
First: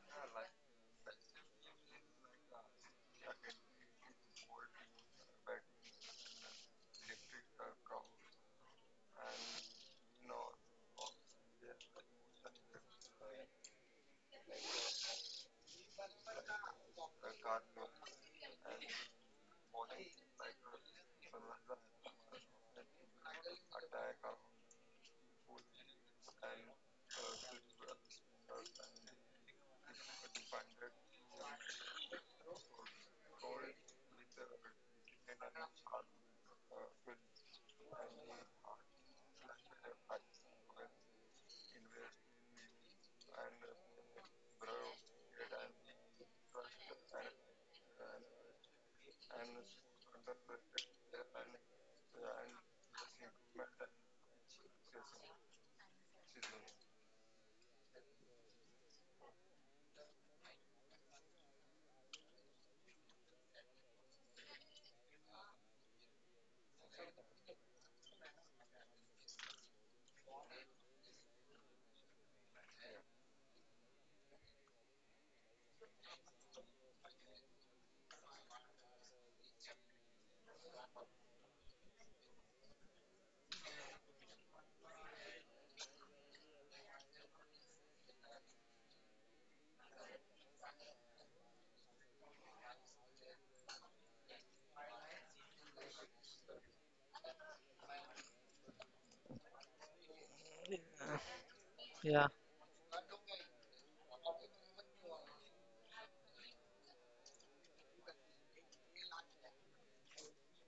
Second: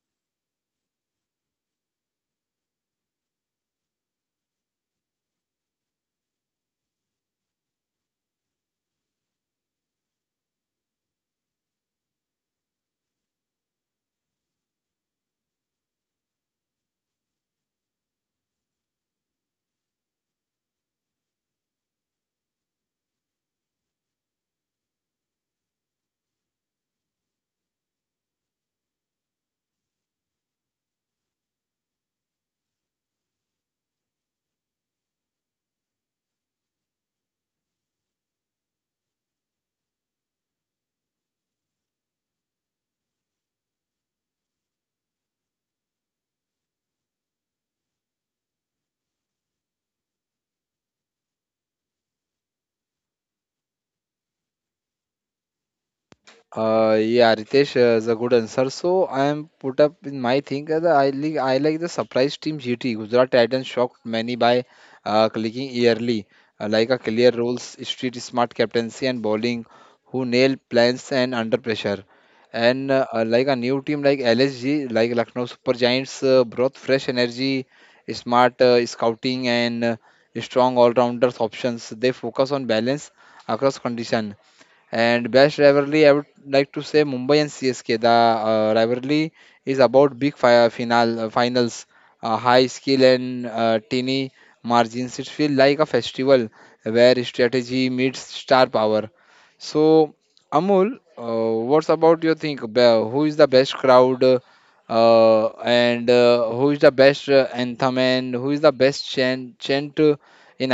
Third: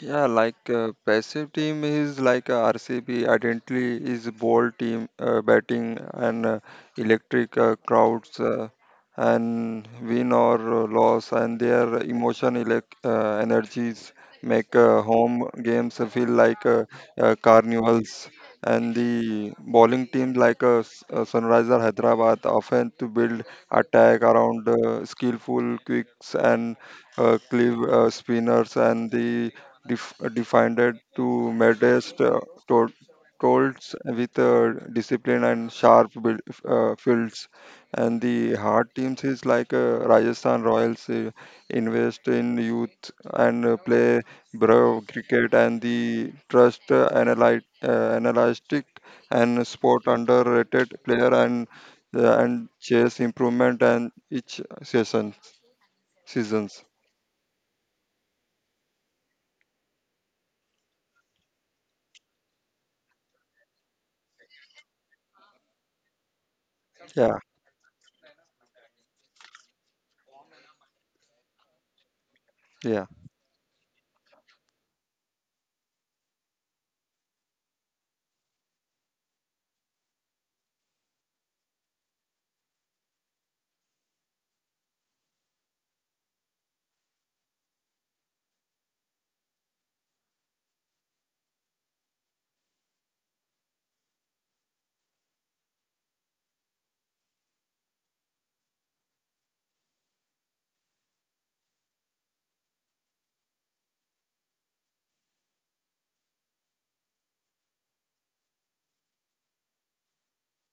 C: Yeah, like uh, passive team is like uh, R C B identity is ball team uh, batting and uh, electric uh, crowds uh, and win or uh, loss, and their emotion elec- uh, energies make uh, home games feel like uh, uh, carnivals. And the bowling team like uh, S- uh, Sunrisers Hyderabad often to build attack around uh, skillful quicks and uh, cleave uh, spinners, and the def- defined it to modest uh, to- tolls with uh, discipline and sharp build, uh, fields. And the hard teams is like uh, Rajasthan Royals uh, invest in youth and uh, play brave cricket and the trust uh, analy- uh, analytic and sport underrated player and uh, and chase improvement and each session seasons.
A: Uh, yeah, Ritesh uh, is a good answer. So I am put up in my thing. uh, the- I like I like the surprise team G T. Gujarat Titans shocked many by uh, clicking yearly, uh, like a clear
C: Yeah,
A: roles, street smart captaincy and bowling, who nail plans and under pressure. And uh,
C: yeah,
A: uh, like a new team like L S G, like Lucknow Super Giants, uh, brought fresh energy, smart uh, scouting, and uh, strong all-rounders options. They focus on balance across condition. And best rivalry, I would like to say Mumbai and C S K. The uh, rivalry is about big fi- final uh, finals, uh, high skill, and uh, teeny margins. It feels like a festival where strategy meets star power. So, Amul, uh, what's about
B: Yeah,
A: you think? Be- Who is the best crowd, uh, uh, and uh, who is the best uh, anthem, and who is the best chant, chant uh, in?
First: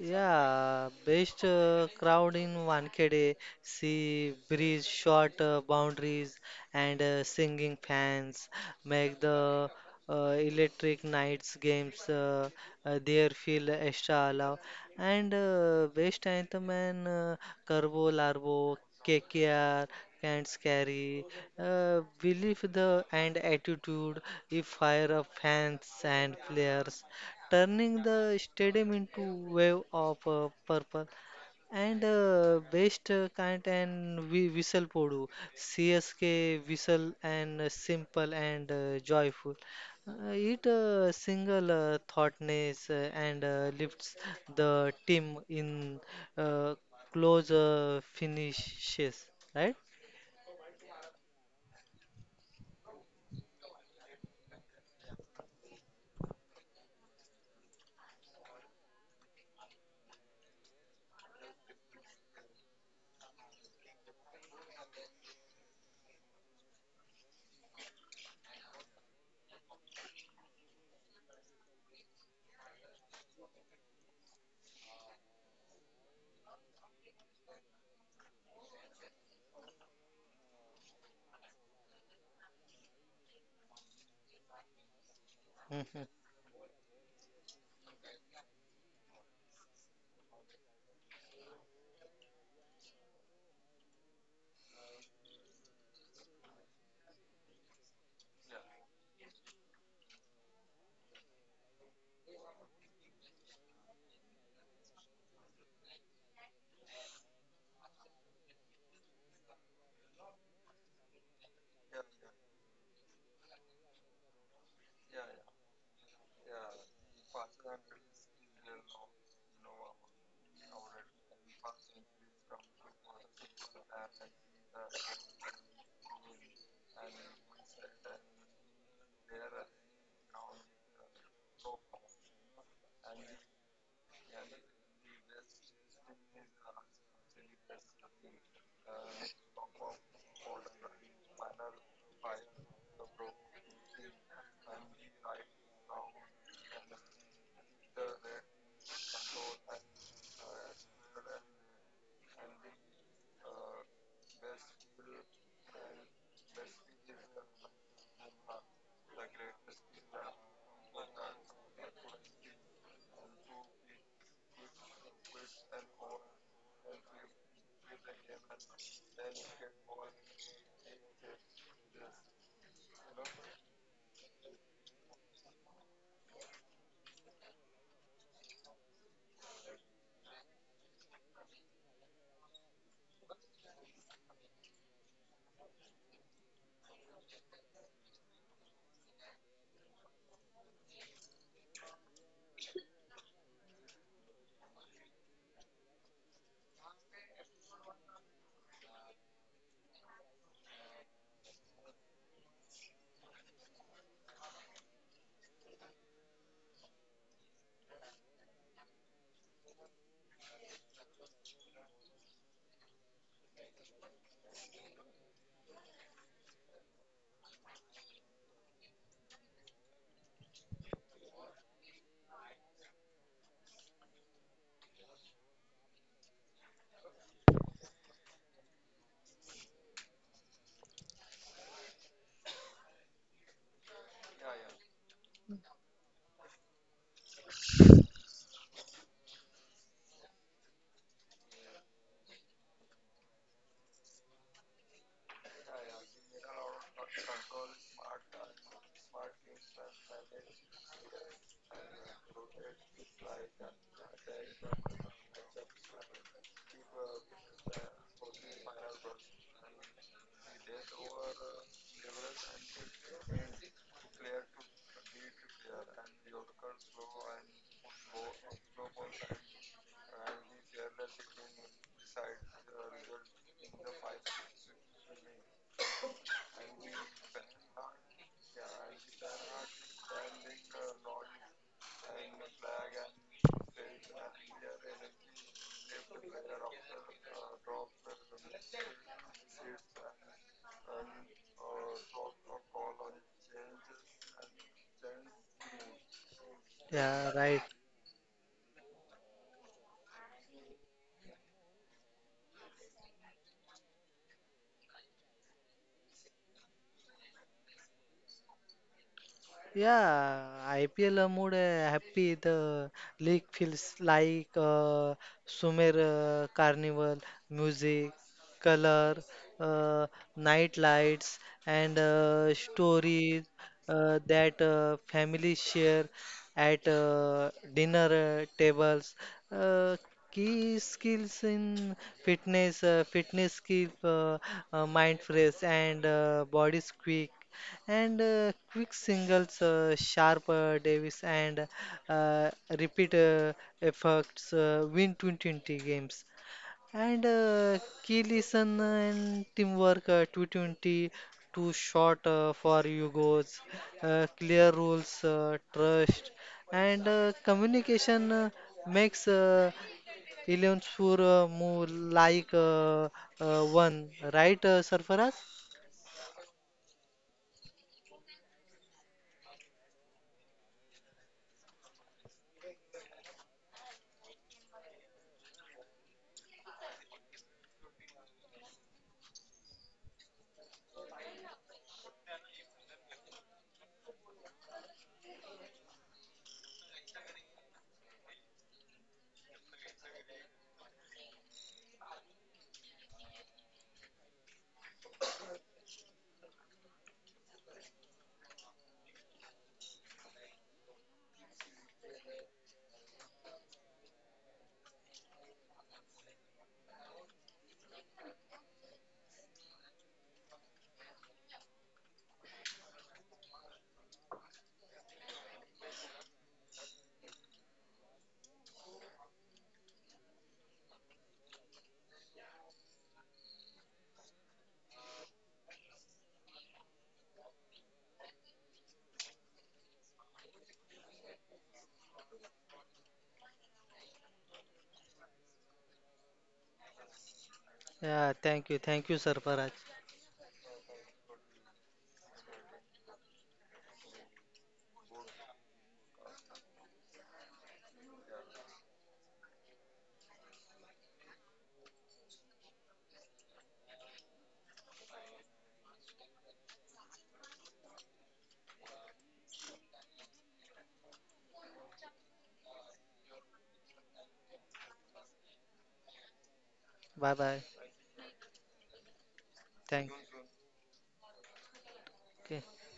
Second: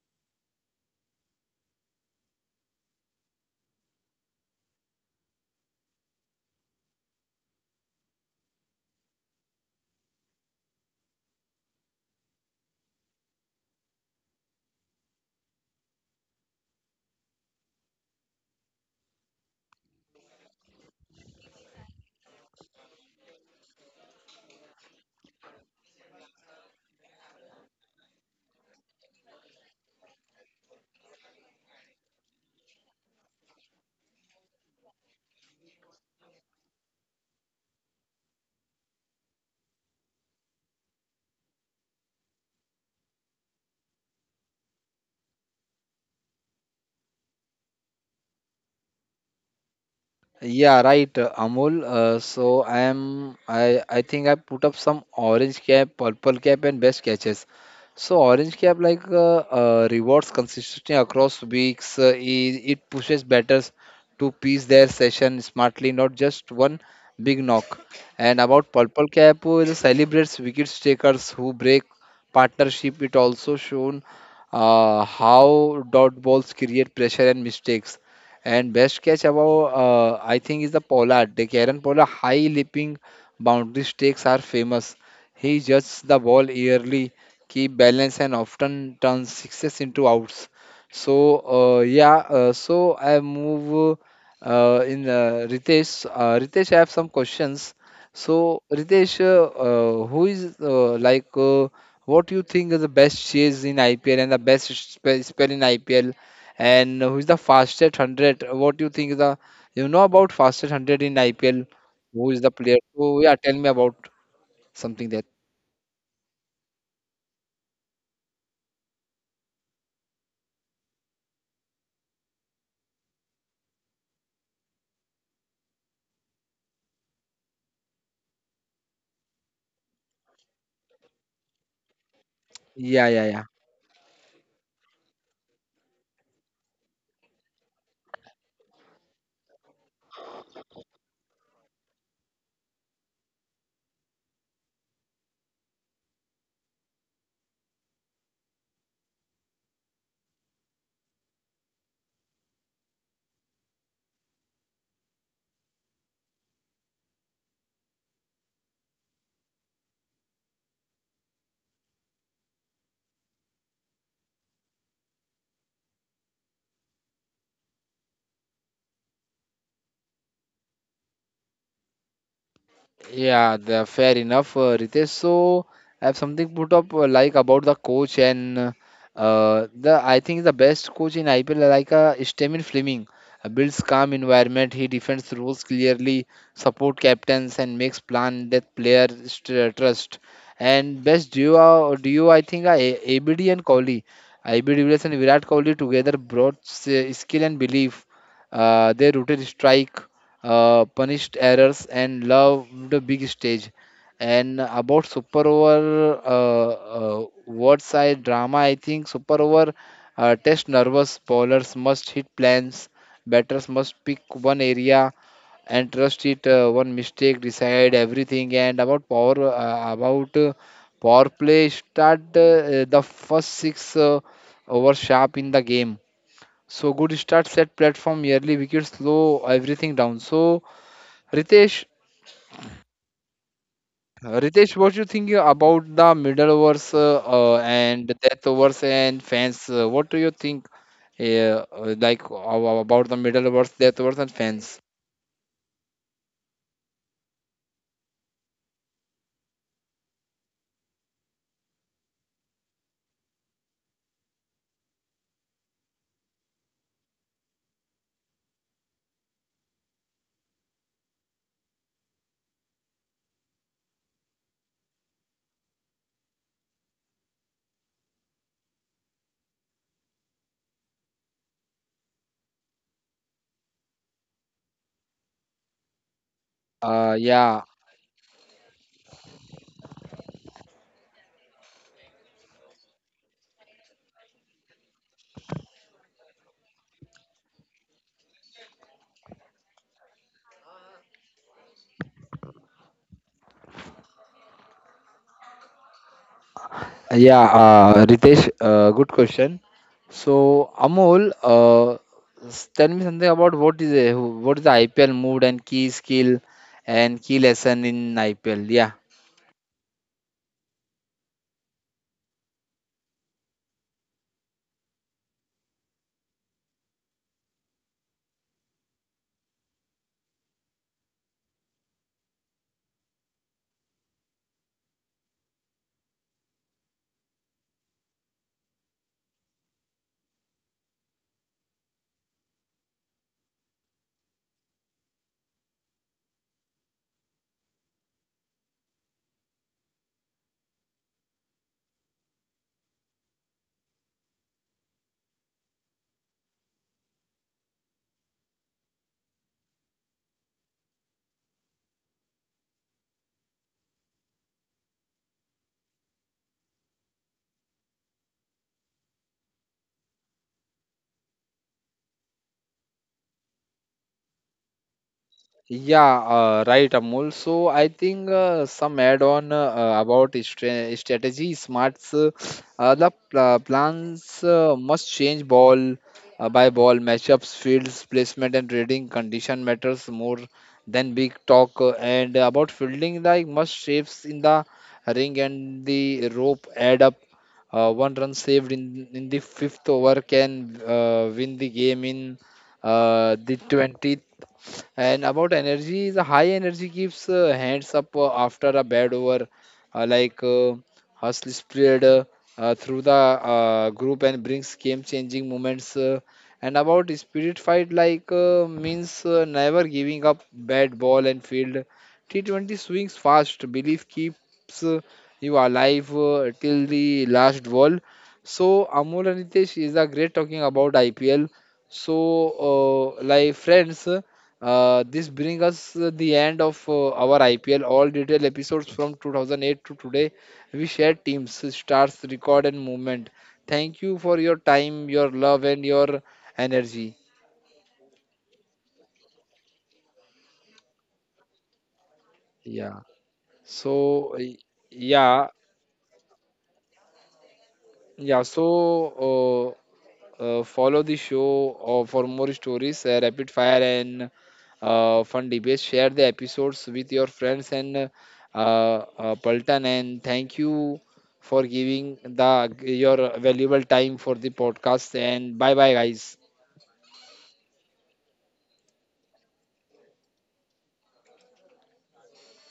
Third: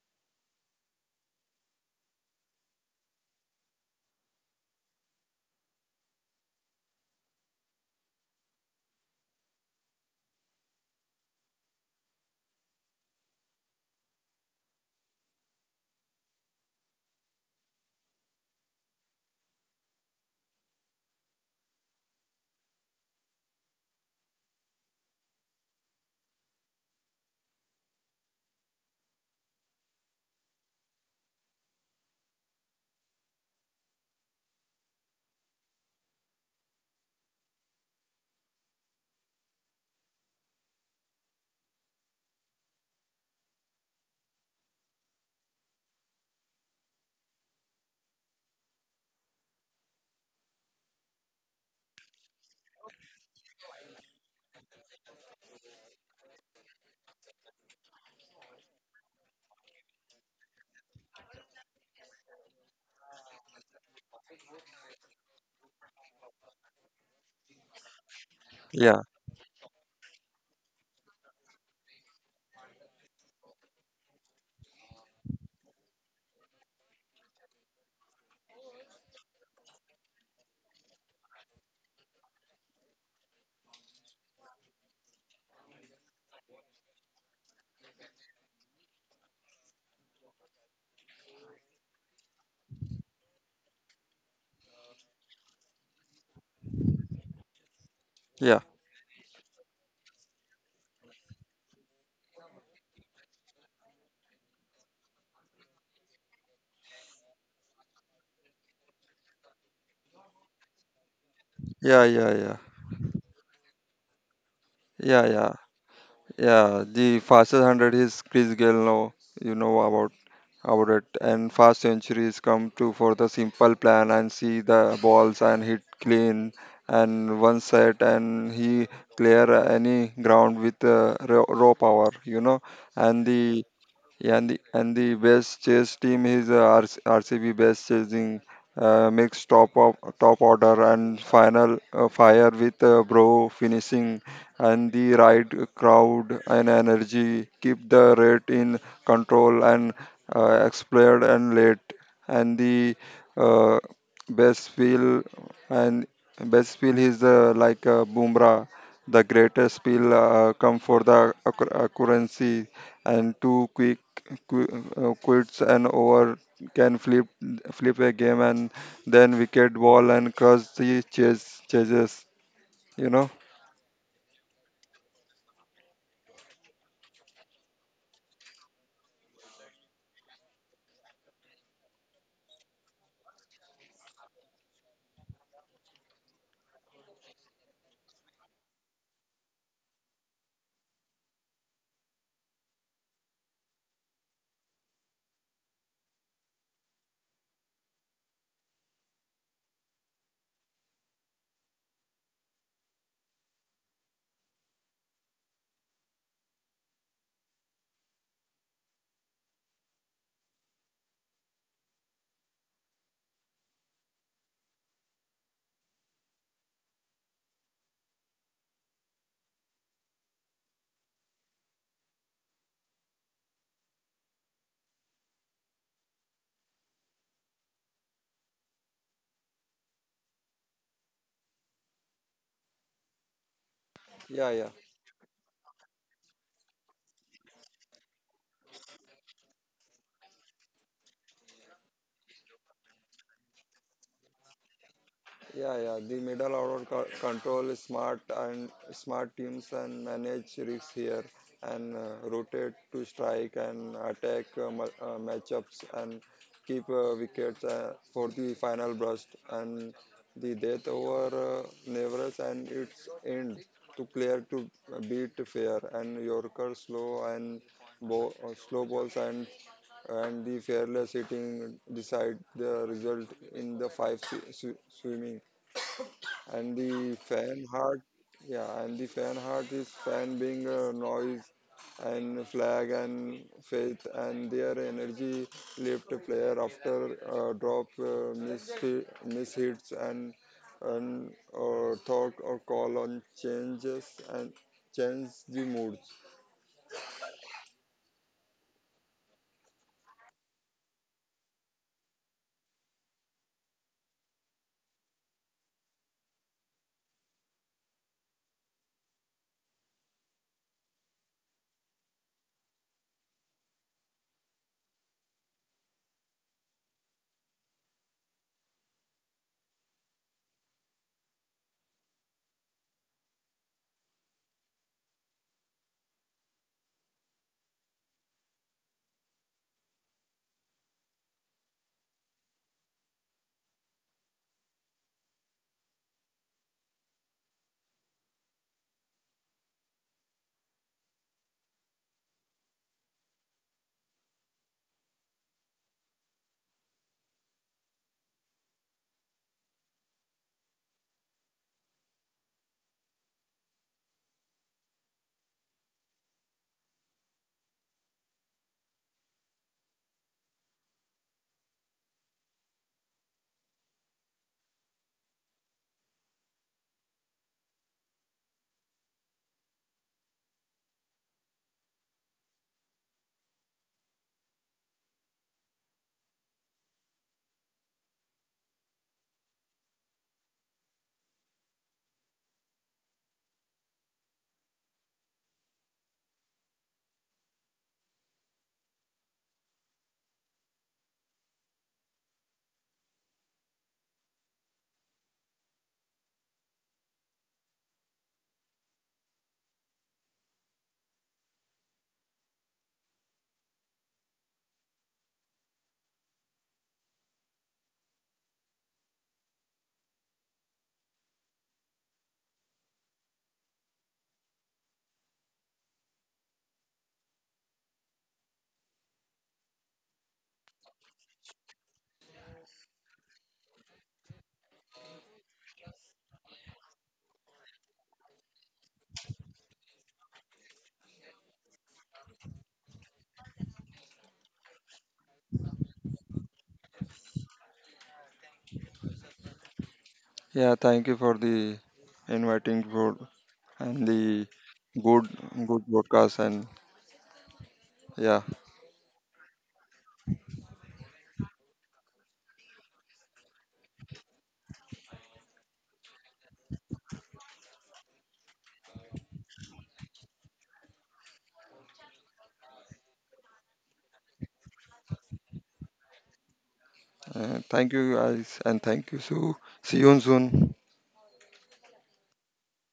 B: yeah, best uh, crowd in Wankhede, sea breeze, short uh, boundaries, and uh, singing fans make the uh, electric nights games uh, uh, there feel extra alive. And uh, best anthem, and uh, Carbo Larbo, K K R, Can't Carry, uh, believe the and attitude if fire of fans and players, turning the stadium into wave of uh, purple, and uh, best uh, kind, and we whistle podu C S K whistle, and uh, simple and uh, joyful uh, it uh, single uh, thoughtness, uh, and uh, lifts the team in uh, close uh, finishes, right.
A: Yeah, right, uh, Amol. Uh, so I am. I I think I put up some orange cap, purple cap, and best catches. So orange cap like uh, uh, rewards consistently across weeks. Uh, it, it pushes batters to piece their session smartly, not just one big knock. And about
C: yeah,
A: purple cap, uh, it celebrates wicket takers who break partnership. It also shown uh, how dot balls create pressure and mistakes. And best catch above, uh, I think, is the Pollard. The Karen Pollard high leaping boundary stakes are famous. He judges
B: Mhm.
A: the ball early, keep balance, and often turns sixes into outs. So uh, yeah, uh, so I move uh, in uh, Ritesh. Uh, Ritesh, I have some questions.
C: yeah,
A: So Ritesh, uh, uh, who is uh, like uh, what you think is the best chase in I P L and the best spe- spell in I P L? And who's the fastest hundred? What do you think is the, you know about fastest hundred in I P L?
C: yeah,
A: Who
C: yeah,
A: is the
C: yeah.
A: player? So yeah, tell me about something
C: Yeah,
A: that.
C: yeah, yeah. The fastest hundred is Chris Gayle. Now you know about about it. And fast centuries come to for the simple plan and see the balls and hit clean and one set, and he clear any ground with uh, raw, raw power. You know,
A: Yeah,
C: and
A: yeah, yeah.
C: the yeah, and the, and the best chase team is uh, R C, best chasing uh, makes top of top order and final uh, fire with uh, bro finishing, and the right crowd and energy keep the rate in control and uh, explode and late. And the uh, best feel and best feel is uh, like uh, Bumrah, the greatest feel uh, come for the occur- accuracy and too quick qu- uh, quits an over, can flip flip a game and then wicket ball and crush the chase chases, you know.
A: Yeah, the fair enough, uh, Ritesh. So I have something put up uh, like about the coach and uh, uh, the I think the best coach in I P L like uh, Stammen Fleming uh, builds calm environment. He defends rules clearly, support captains and makes plan that player st- uh, trust. And best duo duo I think uh, A- ABD and Kohli, A B D Williams and Virat Kohli together brought s- skill and belief. Uh, they rooted strike, uh, punished errors, and loved the big stage. And about Super Over, uh, uh, what's I drama? I think Super Over uh, test nervous bowlers must hit plans, batters must pick one area and trust it. Uh, one mistake decide everything. And about power, uh, about uh, power play, start uh, the first six uh, over sharp in the game. So good start set platform, yearly wickets slow everything down. So Ritesh,
C: Yeah, yeah.
A: Ritesh, what you think about the middle overs uh, uh, and death overs and fans? Uh, what do you think, uh, uh, like uh, about the middle overs, death overs, and fans?
C: Yeah, yeah. The middle order co- control smart and smart teams and manage risks here, and uh, rotate to strike and attack uh, ma- uh, matchups and keep uh, wickets uh, for the final burst. And the death over uh, Nevers and its end to clear to beat fair and Yorker slow and bo- uh, slow balls and and the fearless hitting decide the result in the five swi- swi- swimming and the
A: Uh,
C: fan
A: yeah,
C: heart. Yeah. And the fan heart is fan being uh, noise and flag and faith, and their energy left a player after uh, drop uh, miss miss hits and and uh, thought or call on changes and change the moods.
B: Yeah.
A: yeah.
B: Right.
A: Uh, Ritesh, uh, good question. So Amol, uh, s- tell me something about what is a, what is the I P L mood and key skill and key lesson in I P L? Yeah.
B: Yeah, I P L mood uh, happy. The league feels like uh, Sumer uh, carnival, music, color, uh, night lights, and uh, stories uh, that uh, families share at uh, dinner uh, tables. Uh, Key skills in fitness, uh, fitness keep uh, uh, mind fresh and uh, body quick, and uh, quick singles, uh, sharp uh, Davis, and uh, repeat uh, efforts uh, win twenty twenty games. And uh, key listen and teamwork, uh, two twenty two shot uh, for Yugos, uh, clear rules, uh, trust, and uh, communication uh, makes uh, eleven for uh, move like uh, uh, one, right, uh, Sarfaraz?
A: Yeah, uh, right, Amol. So I think uh, some add-on uh, about stra strategy smarts. Uh, uh, the pl plans uh, must change ball uh, by ball matchups, fields, placement, and trading condition matters more than big talk. Uh, and about fielding, like must shapes in the ring and the rope add up. Uh, one run saved in in the fifth over can uh, win the game in uh, the twentieth. And about energy, the high energy gives uh, hands up uh, after a bad over, uh, like uh, hustle spread uh, uh, through the uh, group and brings game-changing moments. Uh, and about spirit fight, like uh, means uh, never giving up bad ball and field. T twenty swings fast, belief keeps uh, you alive uh, till the last ball. So Amol and Ritesh is a great talking about I P L. So, uh, like friends. Uh, this brings us uh, the end of uh, our I P L. All detailed episodes from two thousand eight to today. We share teams, stars, record, and movement. Thank you for your time, your love, and your energy.
B: Yeah, thank you, thank you, Sarfaraz.
C: Yeah. Thank you for the inviting
A: Yeah.
C: for and the
A: So, y-
C: good
A: yeah,
C: good broadcast. And yeah,
A: yeah. So, uh, Uh, follow the show uh, for more stories, uh, rapid fire, and uh, fun debates. Share the episodes with your friends and uh, uh, Paltan. And thank you for giving the your valuable time for the podcast. And bye bye, guys.
B: Bye bye.
C: Uh, thank you, guys, and thank you. So see
B: Thank.
C: you soon.
B: Okay.